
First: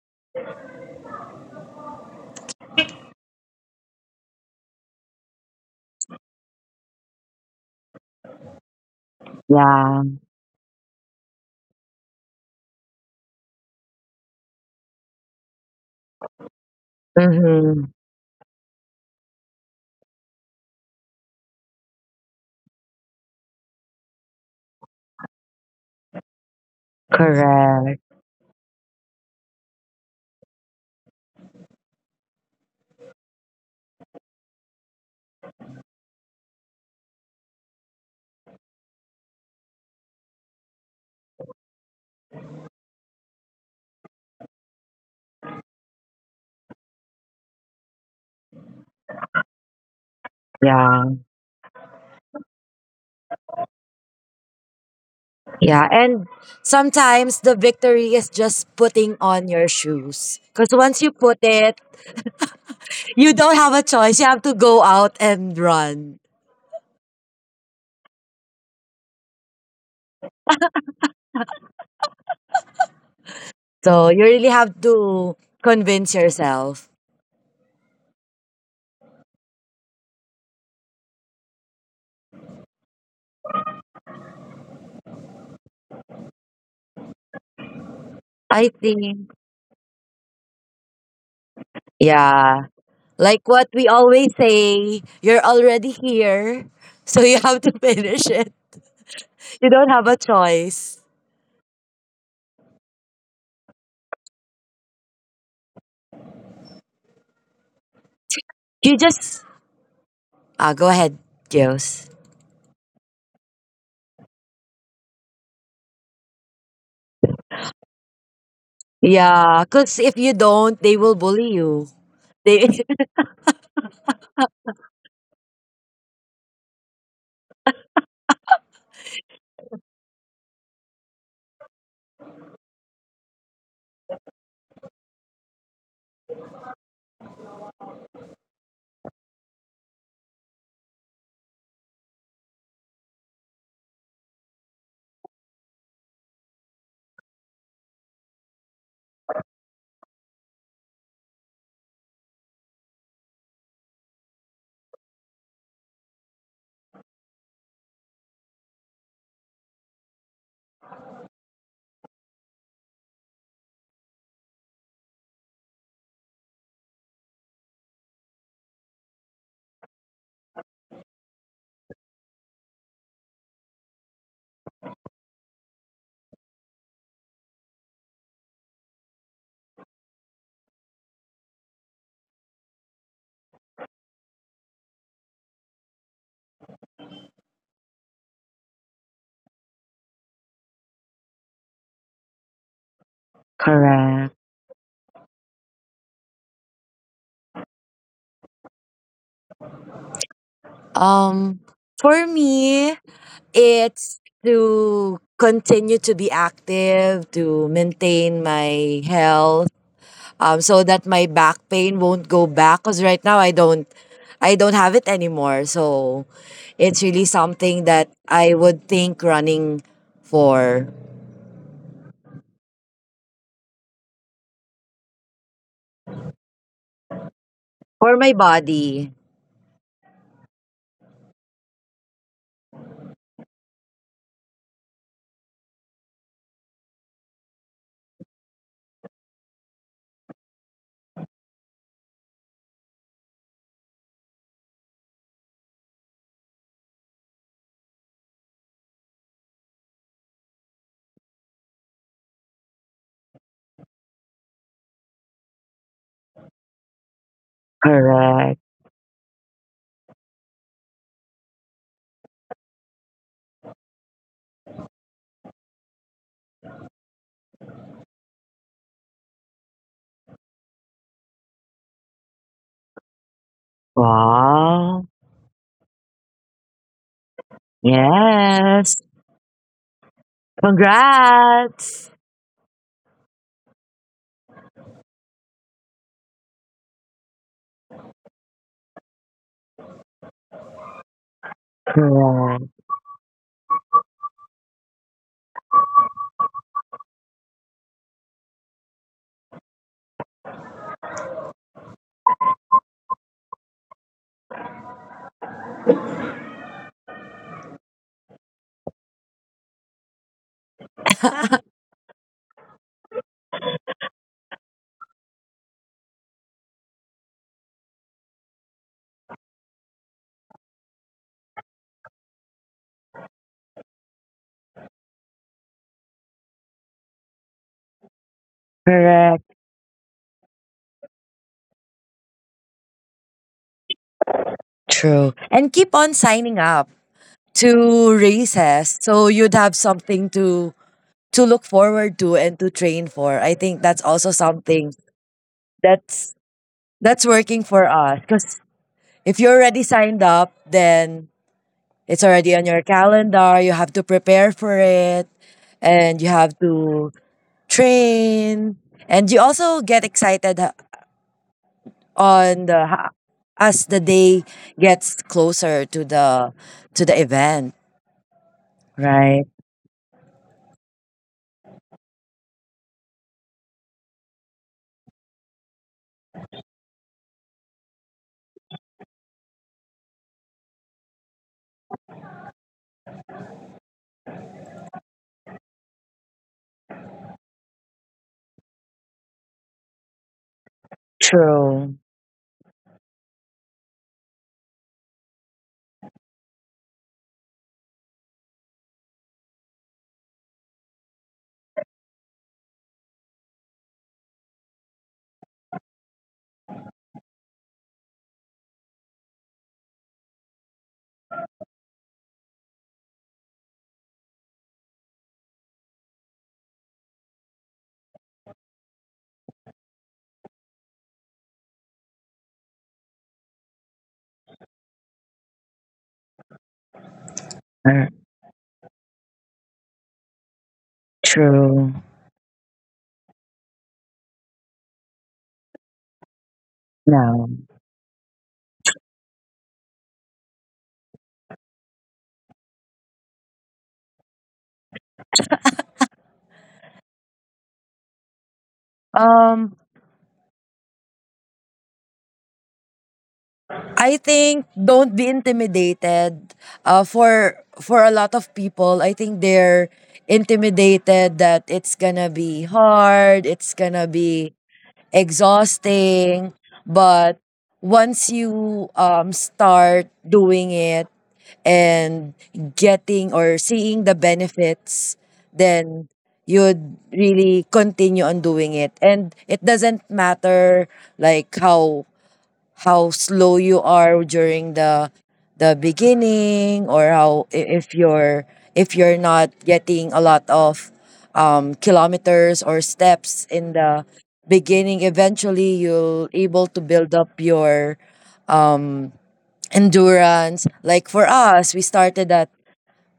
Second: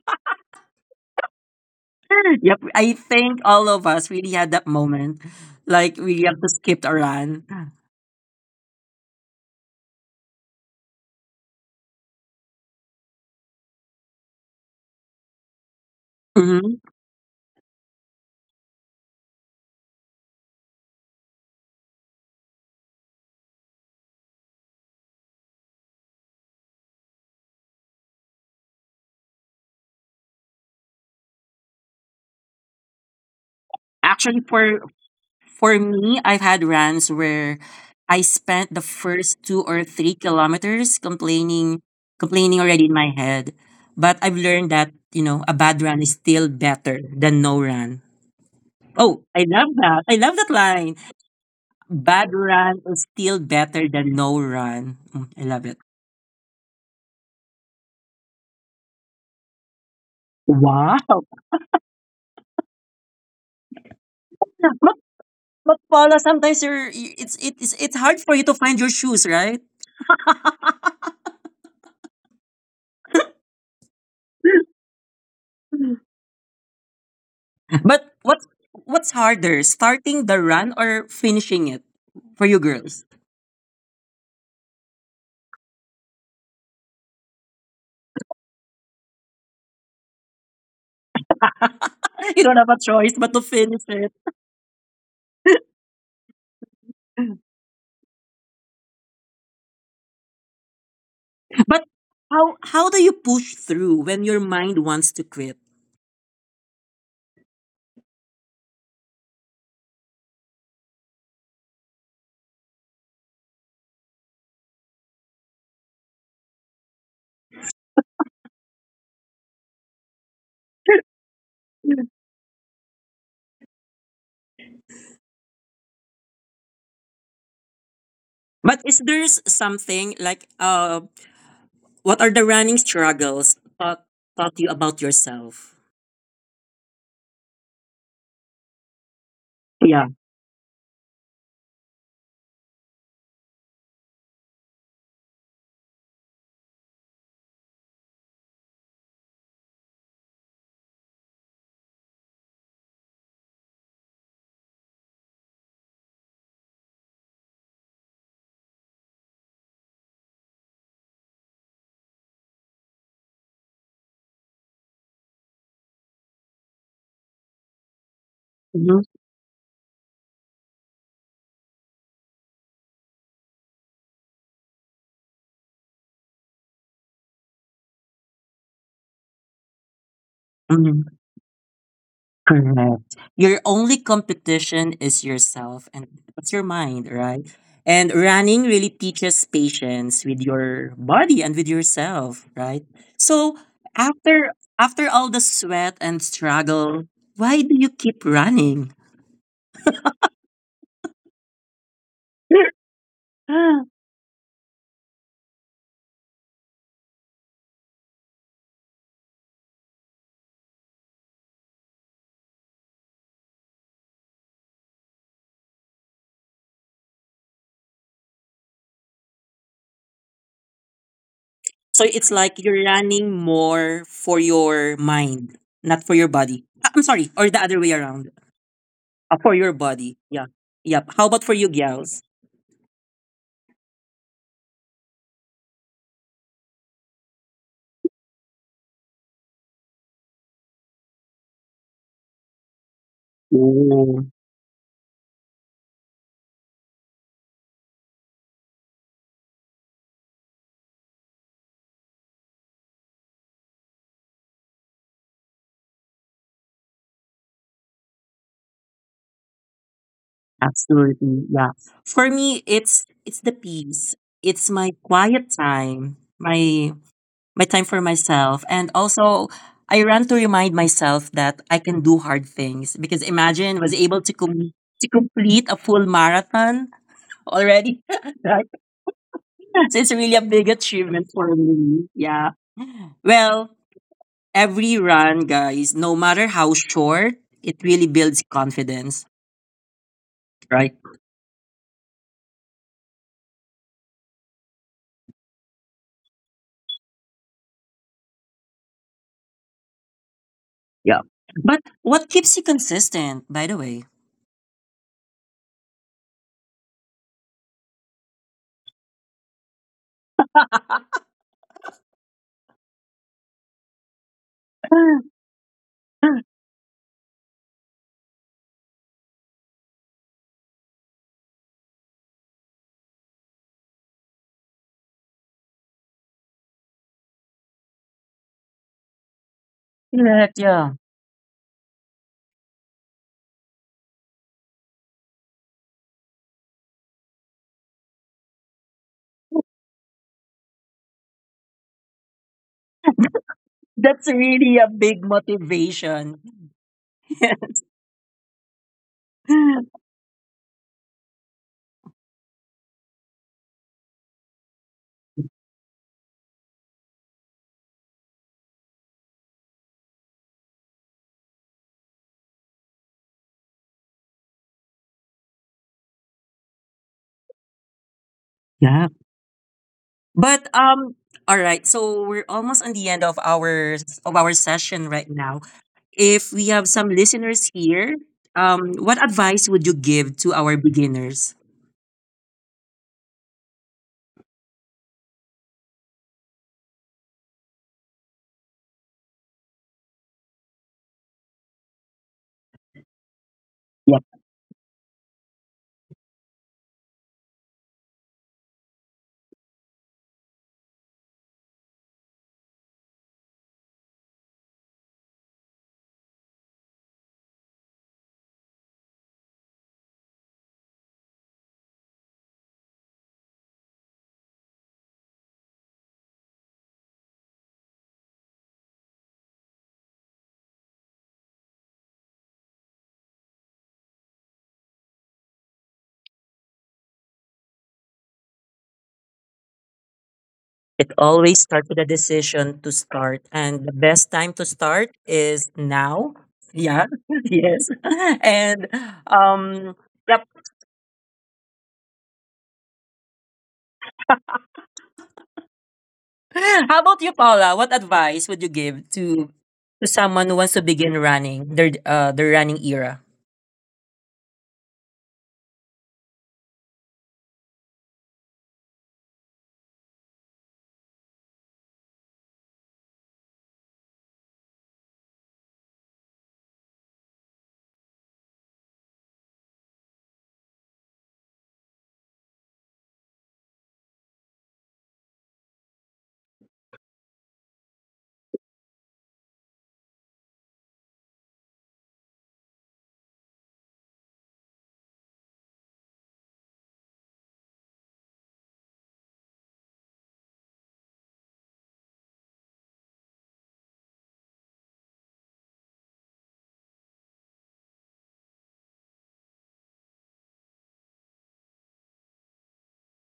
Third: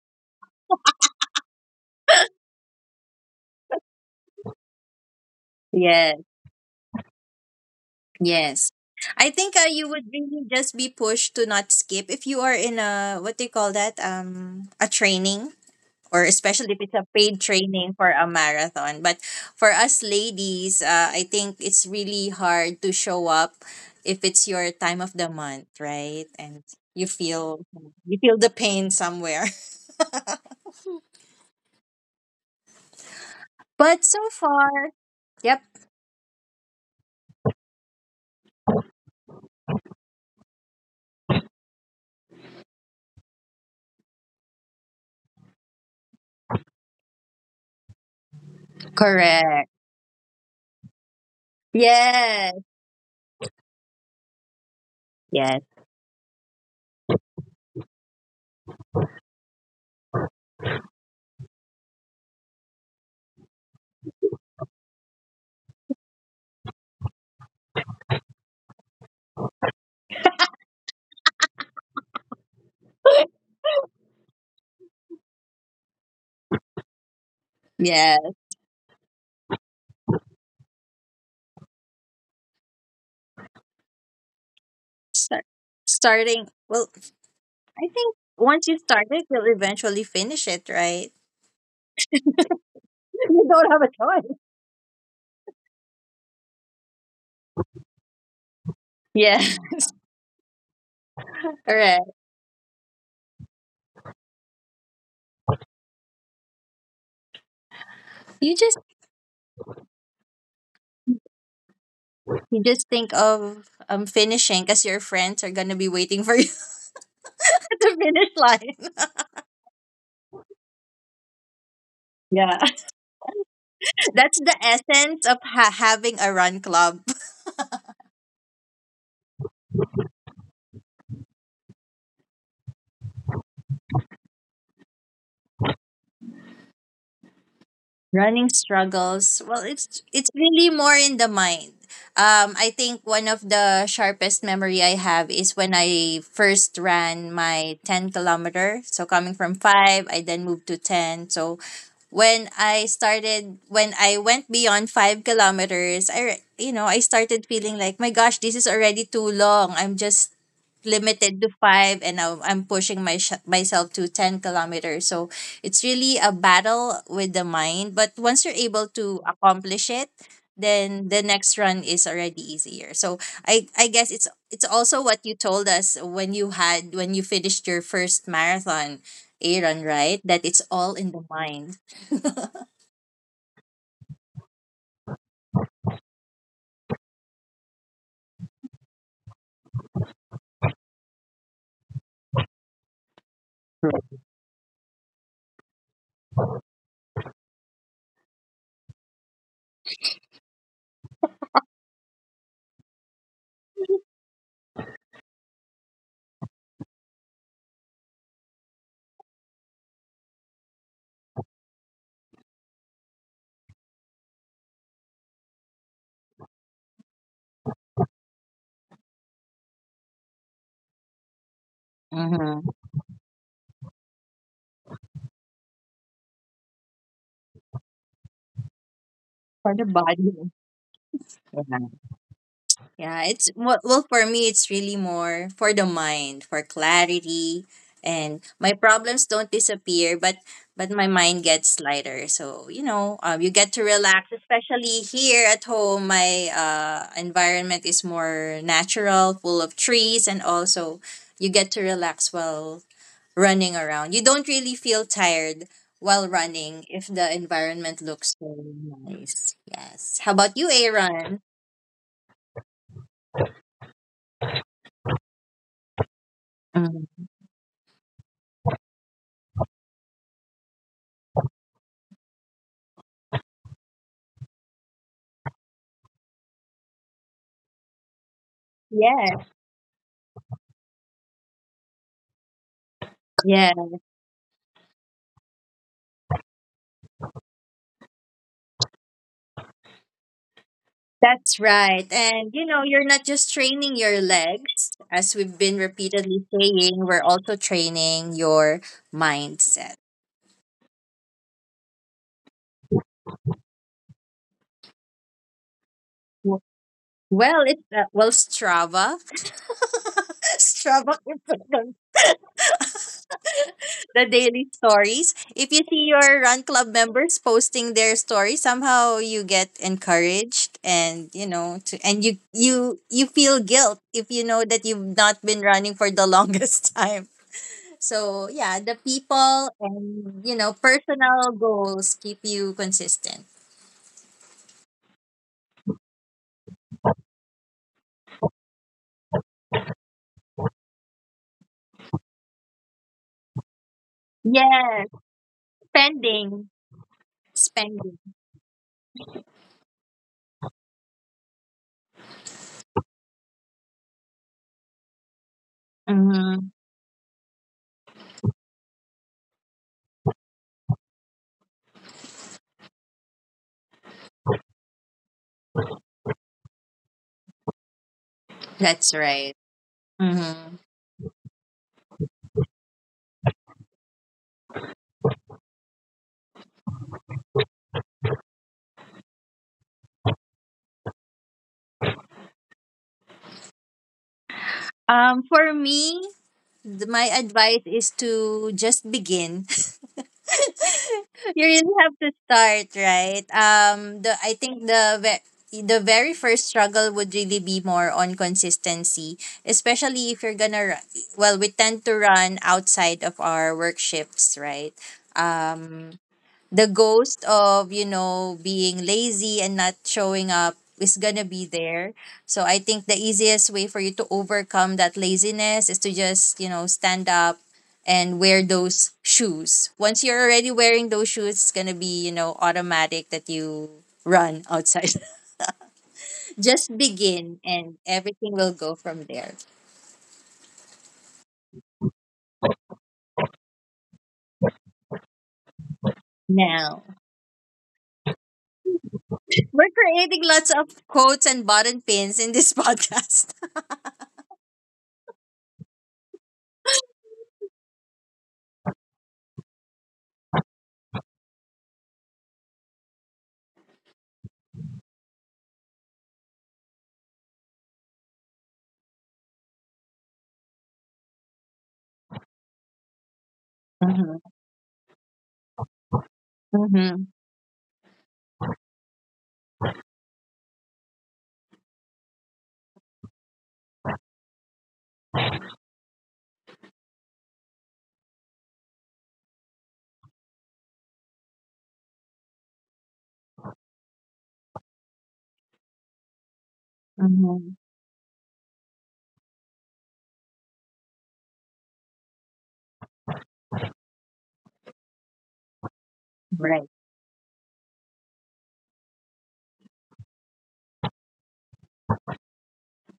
Speaker 1: yep, I think all of us really had that moment. Like,
Speaker 2: Yes.
Speaker 1: we have to skip a run.
Speaker 2: Yes. I think uh, you
Speaker 3: Yeah.
Speaker 2: would really just be pushed to not skip if you are in a, what do you call that, um a training, or especially if
Speaker 1: Hmm.
Speaker 2: it's a paid
Speaker 3: Mm-hmm.
Speaker 2: training for a marathon. But for us ladies, uh, I think it's really hard to show up if it's your time of the month, right? And you feel
Speaker 3: Correct.
Speaker 2: you feel the pain somewhere. But so
Speaker 1: Actually, for
Speaker 2: far, yep,
Speaker 1: For me, I've had runs where I spent the first two or three kilometers complaining, complaining already in my head. But I've learned that, you know, a bad run is still better than no run. Oh, I
Speaker 2: correct.
Speaker 1: love that. I love that line.
Speaker 3: Yeah.
Speaker 1: Bad
Speaker 2: Yes.
Speaker 1: run is still better than no run. Mm, I
Speaker 2: Yes.
Speaker 1: love it.
Speaker 3: Yeah, and sometimes the victory is just putting on your shoes. Because
Speaker 1: Wow.
Speaker 3: once you put it, you don't have a choice. You have to go
Speaker 1: But,
Speaker 3: out and
Speaker 1: but Paula,
Speaker 3: run.
Speaker 1: sometimes you're, you- it's, it's, it's hard for you to find your shoes, right?
Speaker 3: So you really have to convince yourself.
Speaker 1: But
Speaker 2: Yes.
Speaker 1: what's what's harder, starting the run or finishing it for you girls?
Speaker 2: Start, starting, well, I think once
Speaker 3: I
Speaker 2: you start it,
Speaker 3: think,
Speaker 2: you'll eventually finish it, right?
Speaker 1: you don't
Speaker 3: yeah,
Speaker 1: have a choice but to
Speaker 3: like
Speaker 2: You
Speaker 3: what
Speaker 2: don't have
Speaker 1: finish
Speaker 2: a
Speaker 3: we
Speaker 1: it.
Speaker 3: always
Speaker 2: choice.
Speaker 3: say, you're already here. So you have to finish it.
Speaker 2: Yeah.
Speaker 3: You don't have a choice.
Speaker 2: All
Speaker 1: But
Speaker 2: right.
Speaker 1: how how do you push through when your mind wants to quit?
Speaker 2: You just
Speaker 3: You just, ah, go ahead, Jules.
Speaker 2: you just think of um finishing because your friends are gonna be waiting for you at the finish line.
Speaker 3: Yeah, because if you don't, they will bully you.
Speaker 2: Yeah.
Speaker 3: They,
Speaker 2: That's the essence of ha- having a run club.
Speaker 1: But is there s- something like uh what are the running struggles taught taught you about yourself?
Speaker 2: Running struggles, well, it's
Speaker 1: Yeah.
Speaker 2: it's really more in the mind. um I think one of the sharpest memory I have is when I first ran my ten kilometer. So coming from five, I then moved to ten. So when i started when I went beyond five kilometers, i re- you know, I started feeling like, my gosh, this is already too long. I'm just limited to five, and now I'm pushing my sh- myself to ten kilometers. So it's really a battle with the mind, but once you're able to accomplish it, then the next run is already easier. So i i guess it's it's also what you told us when you had when you finished your first marathon, Aaron, right? That it's all in the
Speaker 1: Mhm.
Speaker 2: mind,
Speaker 1: Correct. Your only competition is yourself and it's your mind, right? And running really teaches patience with your body and with yourself, right? So
Speaker 3: correct.
Speaker 1: after after all the sweat and struggle, why do you keep running?
Speaker 3: Um, for me,
Speaker 1: Ah.
Speaker 3: it's to continue to be active, to maintain my health, um, so that my back pain won't go back. Cause right now I don't, I don't have it anymore. So it's really something that I would think running for
Speaker 1: So it's like you're running more for your mind, not for your body. Ah, I'm sorry, or the other way
Speaker 3: for my
Speaker 1: around.
Speaker 3: body.
Speaker 1: Uh, for your
Speaker 2: or the
Speaker 1: body.
Speaker 2: body.
Speaker 1: Yeah. Yep. How about for you girls?
Speaker 2: Yeah, it's well, well for me it's really more for the mind, for clarity, and my problems don't disappear, but but my mind gets lighter. So, you know, um, you get to relax, especially here at home. My uh, environment is more natural, full of trees, and also you get to relax while running around. You don't really feel tired while running if the environment looks so
Speaker 3: Correct.
Speaker 2: nice. Yes. How about you, Aaron?
Speaker 1: Absolutely, yeah. For me, it's it's the peace. It's my quiet time, my
Speaker 2: Mm.
Speaker 1: my time for myself, and also I run to remind myself that I can do hard things. Because imagine was able to com-
Speaker 3: Wow.
Speaker 1: to complete a full marathon already, right?
Speaker 3: Yes.
Speaker 2: Yes.
Speaker 1: So it's really a big achievement for
Speaker 3: Congrats.
Speaker 1: me. Yeah. Well,
Speaker 2: Yeah,
Speaker 1: every run, guys, no matter how short, it really builds confidence. Right.
Speaker 2: that's right. And you
Speaker 3: Correct.
Speaker 2: know, you're not just training your legs, as we've been repeatedly saying, we're also training your mindset.
Speaker 1: Yeah. But what keeps you consistent, by the way?
Speaker 2: W- Well, it's uh, well, Strava. Strava is the daily stories. If you see your run club members posting their story, somehow you get encouraged, and you know, to and you you you feel guilt if you know that you've not been running for the longest time. So yeah, the
Speaker 3: Correct.
Speaker 2: people,
Speaker 1: Correct,
Speaker 2: and, you
Speaker 1: yeah.
Speaker 2: know, personal goals keep you consistent.
Speaker 3: True. And keep on signing up to races so you'd have something to to look forward to and to train for. I think that's
Speaker 1: That's
Speaker 3: also
Speaker 1: really a
Speaker 3: something
Speaker 1: big
Speaker 2: Yes,
Speaker 3: that's
Speaker 1: motivation.
Speaker 2: spending,
Speaker 3: that's working for us,
Speaker 2: spending.
Speaker 3: cuz if you're already signed up, then it's already on your calendar. You have to prepare for it and you have
Speaker 2: hmm
Speaker 3: to train, and you also get excited uh, on the as the day gets closer to the to the event,
Speaker 1: Yeah.
Speaker 2: That's
Speaker 3: right?
Speaker 2: right.
Speaker 1: But
Speaker 2: hmm
Speaker 1: um all right, so we're almost on the end of our of our session right now. If we have some listeners here, um what advice would you give to our beginners?
Speaker 2: Um, for me, th- my advice is to just begin. You
Speaker 3: True.
Speaker 2: really have to start, right? Um the i think the ve- the very first struggle would really be more on consistency, especially if you're gonna run. Well, we tend to run outside of our work shifts, right? um the ghost of, you know, being lazy and not showing up is gonna be there. So I think the easiest way for you to overcome that laziness is to just, you know, stand up and wear those shoes. Once you're already wearing those shoes, it's gonna be, you know, automatic that you run outside. Just begin, and
Speaker 3: Er,
Speaker 2: everything will go from there.
Speaker 1: It always starts
Speaker 3: true.
Speaker 1: with a decision to start, and the best time to start is now.
Speaker 2: Now
Speaker 1: Yeah,
Speaker 3: No.
Speaker 1: yes. And
Speaker 2: we're
Speaker 1: um,
Speaker 2: creating
Speaker 1: yep.
Speaker 2: lots of quotes and button pins in this podcast.
Speaker 1: How about you, Paula? What advice would you give to
Speaker 3: Um,
Speaker 1: to someone who wants to begin running their uh their running era?
Speaker 3: I think don't be intimidated. Uh, for for a lot of people, I think they're intimidated that it's gonna be hard. It's gonna
Speaker 2: Mhm,
Speaker 3: be exhausting.
Speaker 2: mhm,
Speaker 3: But once you um start doing it, and getting or seeing the benefits, then you'd really continue on doing it. And it doesn't matter, like how how slow you are during the the beginning, or how i-
Speaker 2: mhm.
Speaker 3: if you're if you're not getting a lot of um, kilometers or steps in the beginning, eventually you'll able to
Speaker 2: Right.
Speaker 3: build up your um endurance. Like for us, we started at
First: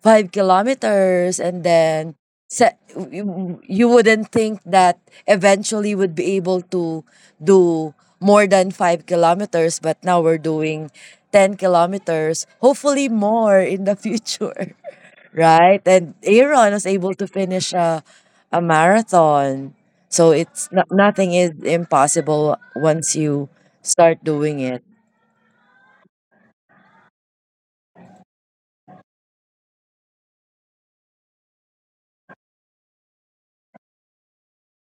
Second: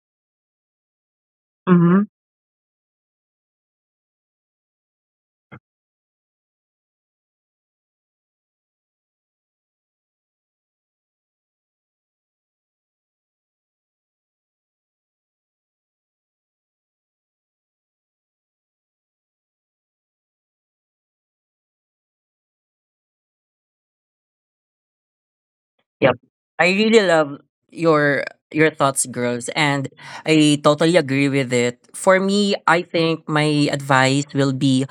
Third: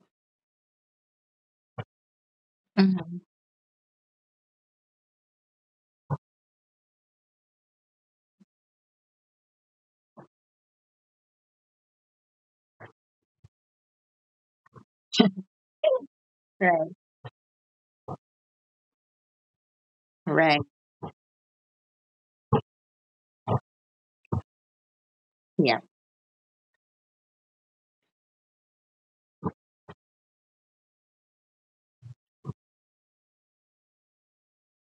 Speaker 3: five kilometers, and
Speaker 1: Mm-hmm.
Speaker 3: then se- you you wouldn't think that eventually would be able to do more than five kilometers, but now we're doing ten kilometers, hopefully more in the future, right? And Aaron was
Speaker 2: Right.
Speaker 3: able to finish a, a marathon. So
Speaker 2: Right.
Speaker 3: it's no- nothing is impossible once you start doing it.
Speaker 2: Yeah.
Speaker 1: Yep. I really love your your thoughts, girls, and I totally agree with it. For me, I think my advice will be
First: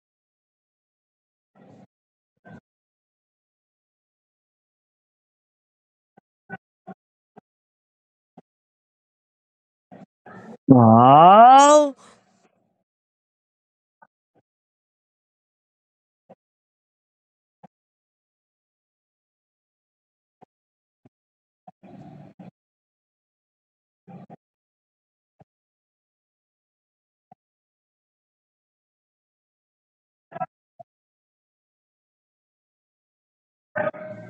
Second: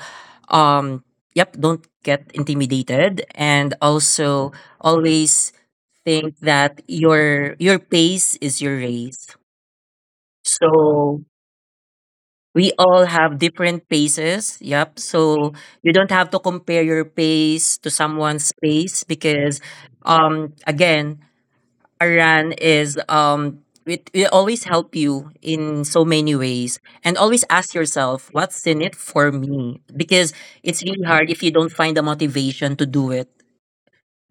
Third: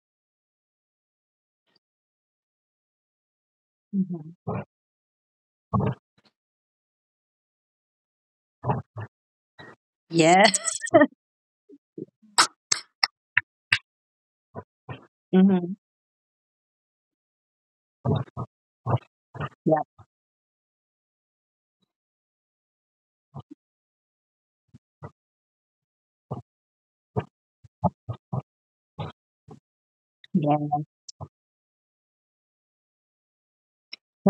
Speaker 1: um yep, don't get intimidated and
Speaker 2: hmm
Speaker 1: also always think that your your pace is your race.
Speaker 2: Yeah.
Speaker 1: So
Speaker 3: Wow!
Speaker 1: we all have different paces. Yep. So
Speaker 2: hmm
Speaker 1: you don't have to compare your pace to someone's pace because
Speaker 2: Yeah.
Speaker 1: um again, Aran is um it, it always help you in so many ways, and always ask yourself what's in it for me, because
Speaker 2: Yeah.
Speaker 1: it's really hard if you don't find the motivation to do it,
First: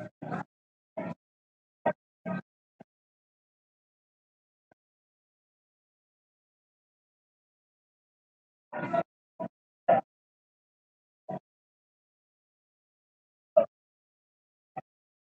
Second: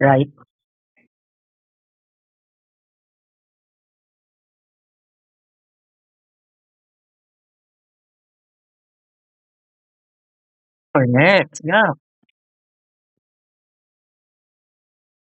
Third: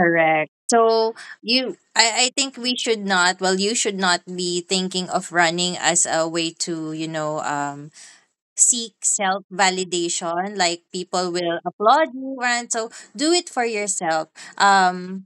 Speaker 1: right?
Speaker 2: So you, I, I think we should not. Well, you should not be thinking of running as a way to, you know, um, seek self validation. Like, people will
Speaker 1: Correct, yeah.
Speaker 2: applaud you, and so, do it for yourself. Um,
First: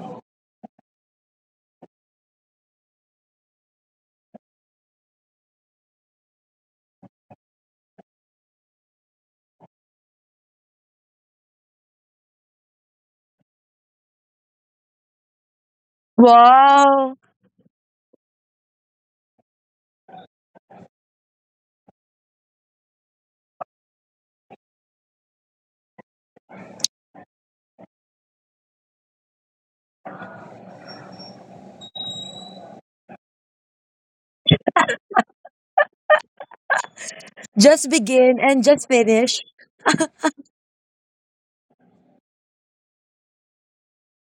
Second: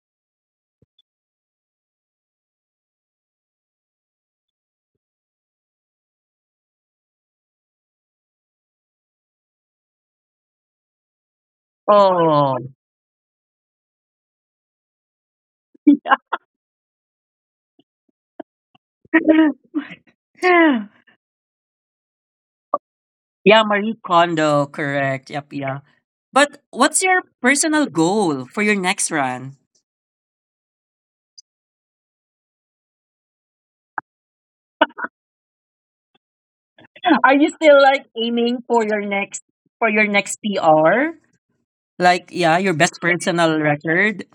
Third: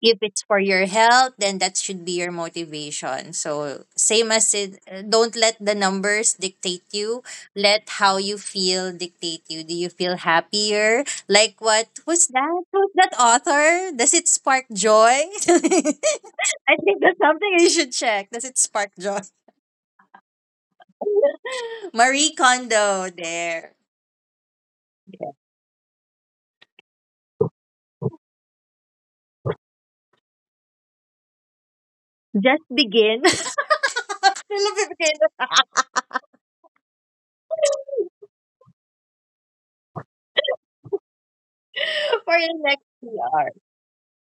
Speaker 2: if it's for your health, then that should be your motivation, so same as it. Don't let the numbers dictate you. Let how you feel dictate you. Do you feel happier, like, what was
Speaker 1: Oh,
Speaker 2: that, who's that author, does it spark joy? I think
Speaker 3: Wow!
Speaker 2: that's something you should check. Does it spark joy? Marie Kondo
Speaker 1: yeah.
Speaker 2: there.
Speaker 1: Marie Kondo. Correct. Yep. Yeah. But what's your personal goal for your next run?
Speaker 2: Just begin. We'll begin.
Speaker 1: Are you still
Speaker 3: Just
Speaker 1: like
Speaker 3: begin
Speaker 1: aiming
Speaker 3: and
Speaker 1: for
Speaker 3: just
Speaker 1: your
Speaker 3: finish.
Speaker 1: next, for your next PR, like,
Speaker 2: For
Speaker 1: yeah,
Speaker 2: your
Speaker 1: your
Speaker 2: next
Speaker 1: best
Speaker 2: P R.
Speaker 1: personal record?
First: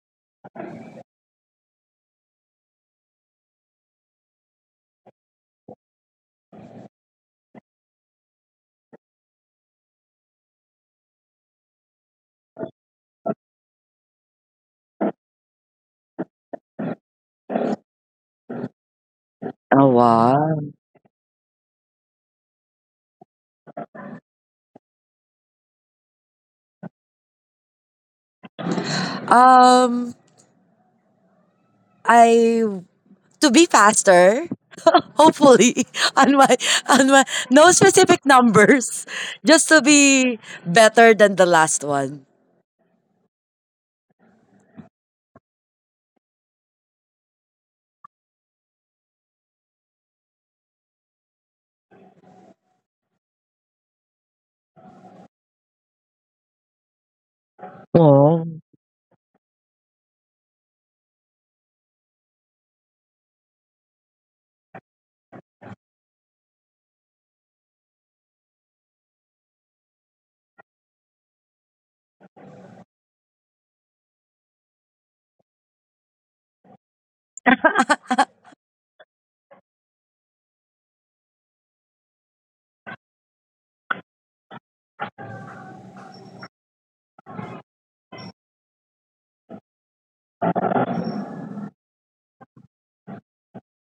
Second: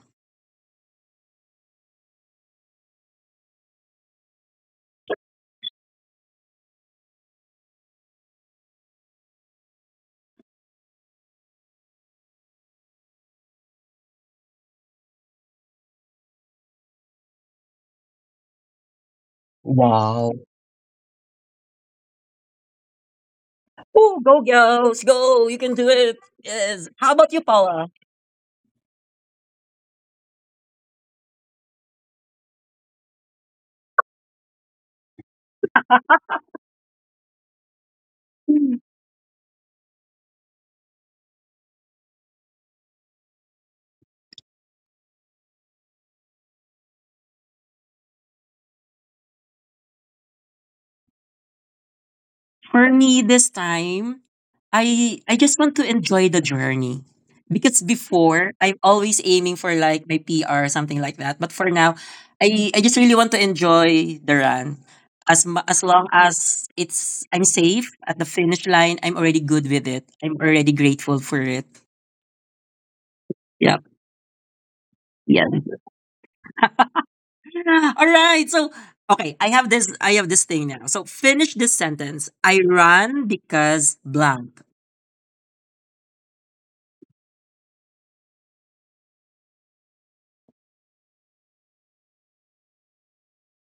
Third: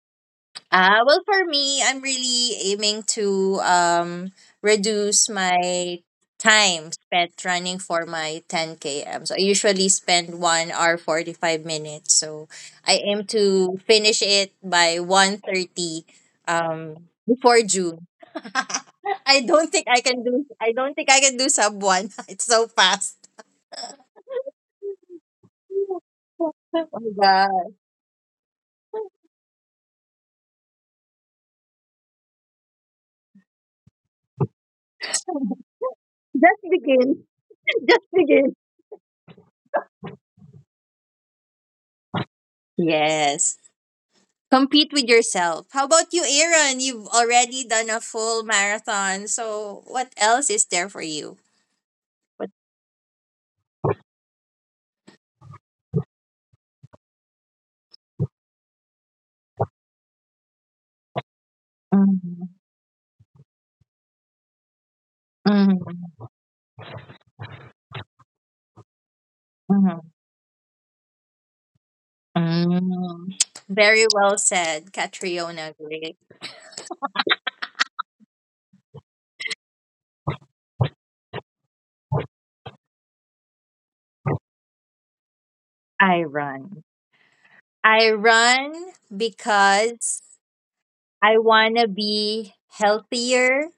Speaker 2: Uh, well, for me, I'm really aiming to um, reduce my time spent running for my ten k m. So I usually spend one hour forty-five minutes. So I aim to finish it by one thirty, um, before June. I don't think
Speaker 3: Oh,
Speaker 2: I can
Speaker 1: Wow.
Speaker 2: do
Speaker 3: wow.
Speaker 2: I don't think I can do sub one. It's so fast.
Speaker 1: Woo, go girls, go! You can do it.
Speaker 2: Oh my
Speaker 1: Yes. How about you,
Speaker 2: gosh.
Speaker 1: Paula?
Speaker 3: Um, I to be faster, hopefully on my
Speaker 2: Just
Speaker 3: on
Speaker 2: begin.
Speaker 3: my no
Speaker 2: Just
Speaker 3: specific
Speaker 2: begin.
Speaker 3: numbers, just to be better than the last one.
Speaker 2: Yes. Compete with yourself. How about you, Aaron? You've already done a full marathon. So what else is there for you? What
Speaker 1: For me this time, I I just want to enjoy the journey. Because
Speaker 3: Oh.
Speaker 1: before, I'm always aiming for like my P R or something like that. But for now,
Speaker 2: Mhm,
Speaker 1: I, I just really want to enjoy the run. As mu-
Speaker 2: mhm,
Speaker 1: as long as it's I'm safe at the finish line, I'm already good with
Speaker 2: mhm,
Speaker 1: it. I'm already grateful for it.
Speaker 2: mhm. Very well said,
Speaker 1: Yeah.
Speaker 2: Catriona Gray.
Speaker 1: Yeah, all right. So, okay, I have this I have this thing now. So, finish this sentence. I run because blank.
Speaker 2: I run. I run because I wanna be healthier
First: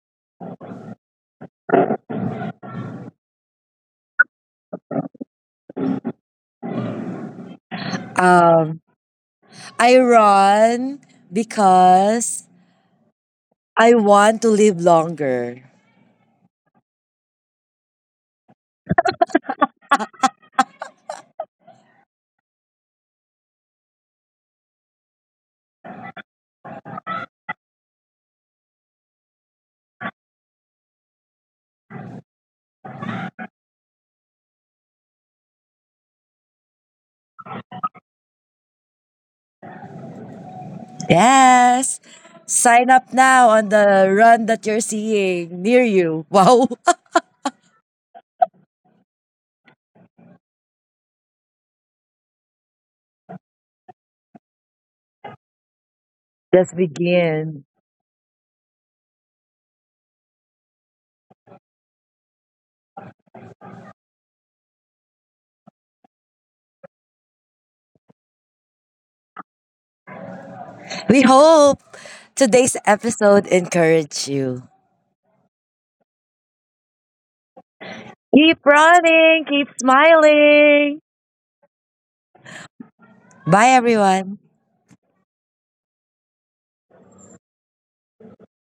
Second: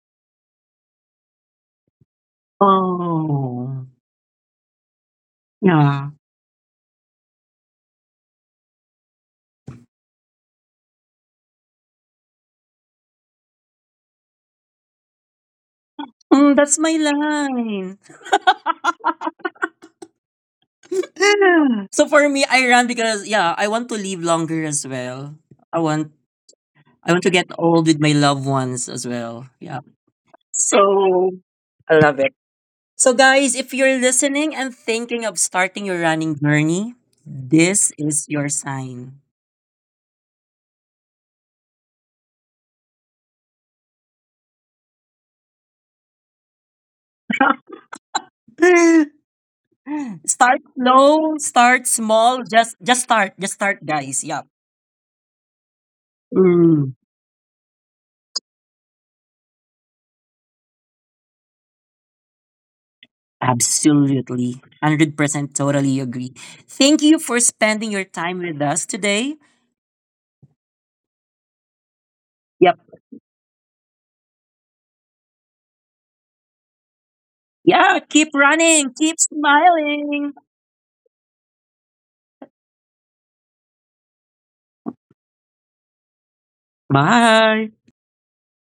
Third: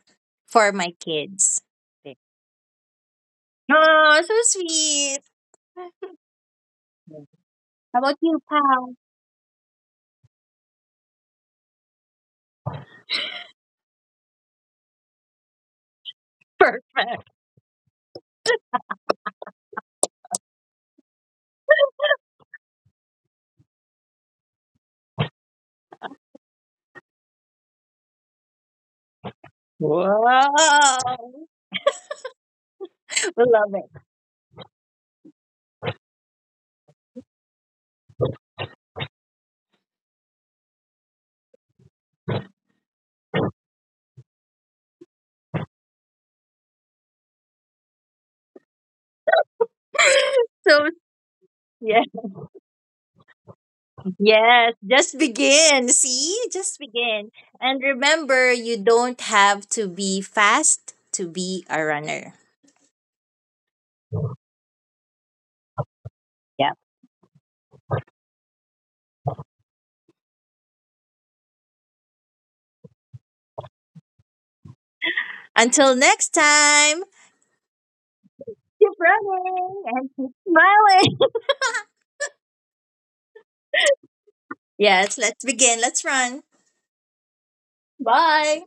Speaker 2: for my kids. Big.
Speaker 1: Oh.
Speaker 2: Oh, so sweet.
Speaker 1: Yeah.
Speaker 2: How about you,
Speaker 3: Um,
Speaker 2: Pal?
Speaker 3: I run because I want to live longer.
Speaker 1: Mm, that's my
Speaker 2: Perfect.
Speaker 1: line. So for me, I run because yeah, I want to live longer as well. I want I want to get old with my loved ones as well. Yeah.
Speaker 2: Wow. Wow.
Speaker 1: So I love it. So
Speaker 2: We
Speaker 1: guys, if
Speaker 2: love it.
Speaker 1: you're listening and thinking of starting your running journey, this is your sign.
Speaker 3: Yes. Sign up now on the run that you're seeing near you. Wow.
Speaker 1: Start
Speaker 2: So
Speaker 1: slow, start
Speaker 2: yes,
Speaker 1: small, just just start, just start guys. Yeah.
Speaker 2: yes, just begin. See,
Speaker 3: Just
Speaker 2: just
Speaker 1: Mm,
Speaker 2: begin.
Speaker 3: begin.
Speaker 2: And remember, you don't have to be fast to be a runner.
Speaker 1: absolutely. one hundred percent totally agree.
Speaker 2: Yeah.
Speaker 1: Thank you for spending your time with us today.
Speaker 3: We hope today's
Speaker 1: Yep.
Speaker 3: episode encouraged you.
Speaker 2: Until next time,
Speaker 1: Yeah, keep
Speaker 3: Keep
Speaker 1: running,
Speaker 2: keep
Speaker 1: keep
Speaker 3: running, keep
Speaker 2: running and keep
Speaker 1: smiling.
Speaker 3: smiling.
Speaker 2: smiling.
Speaker 3: Bye, everyone.
Speaker 2: Yes, let's begin. Let's run.
Speaker 1: Bye.
Speaker 2: Bye.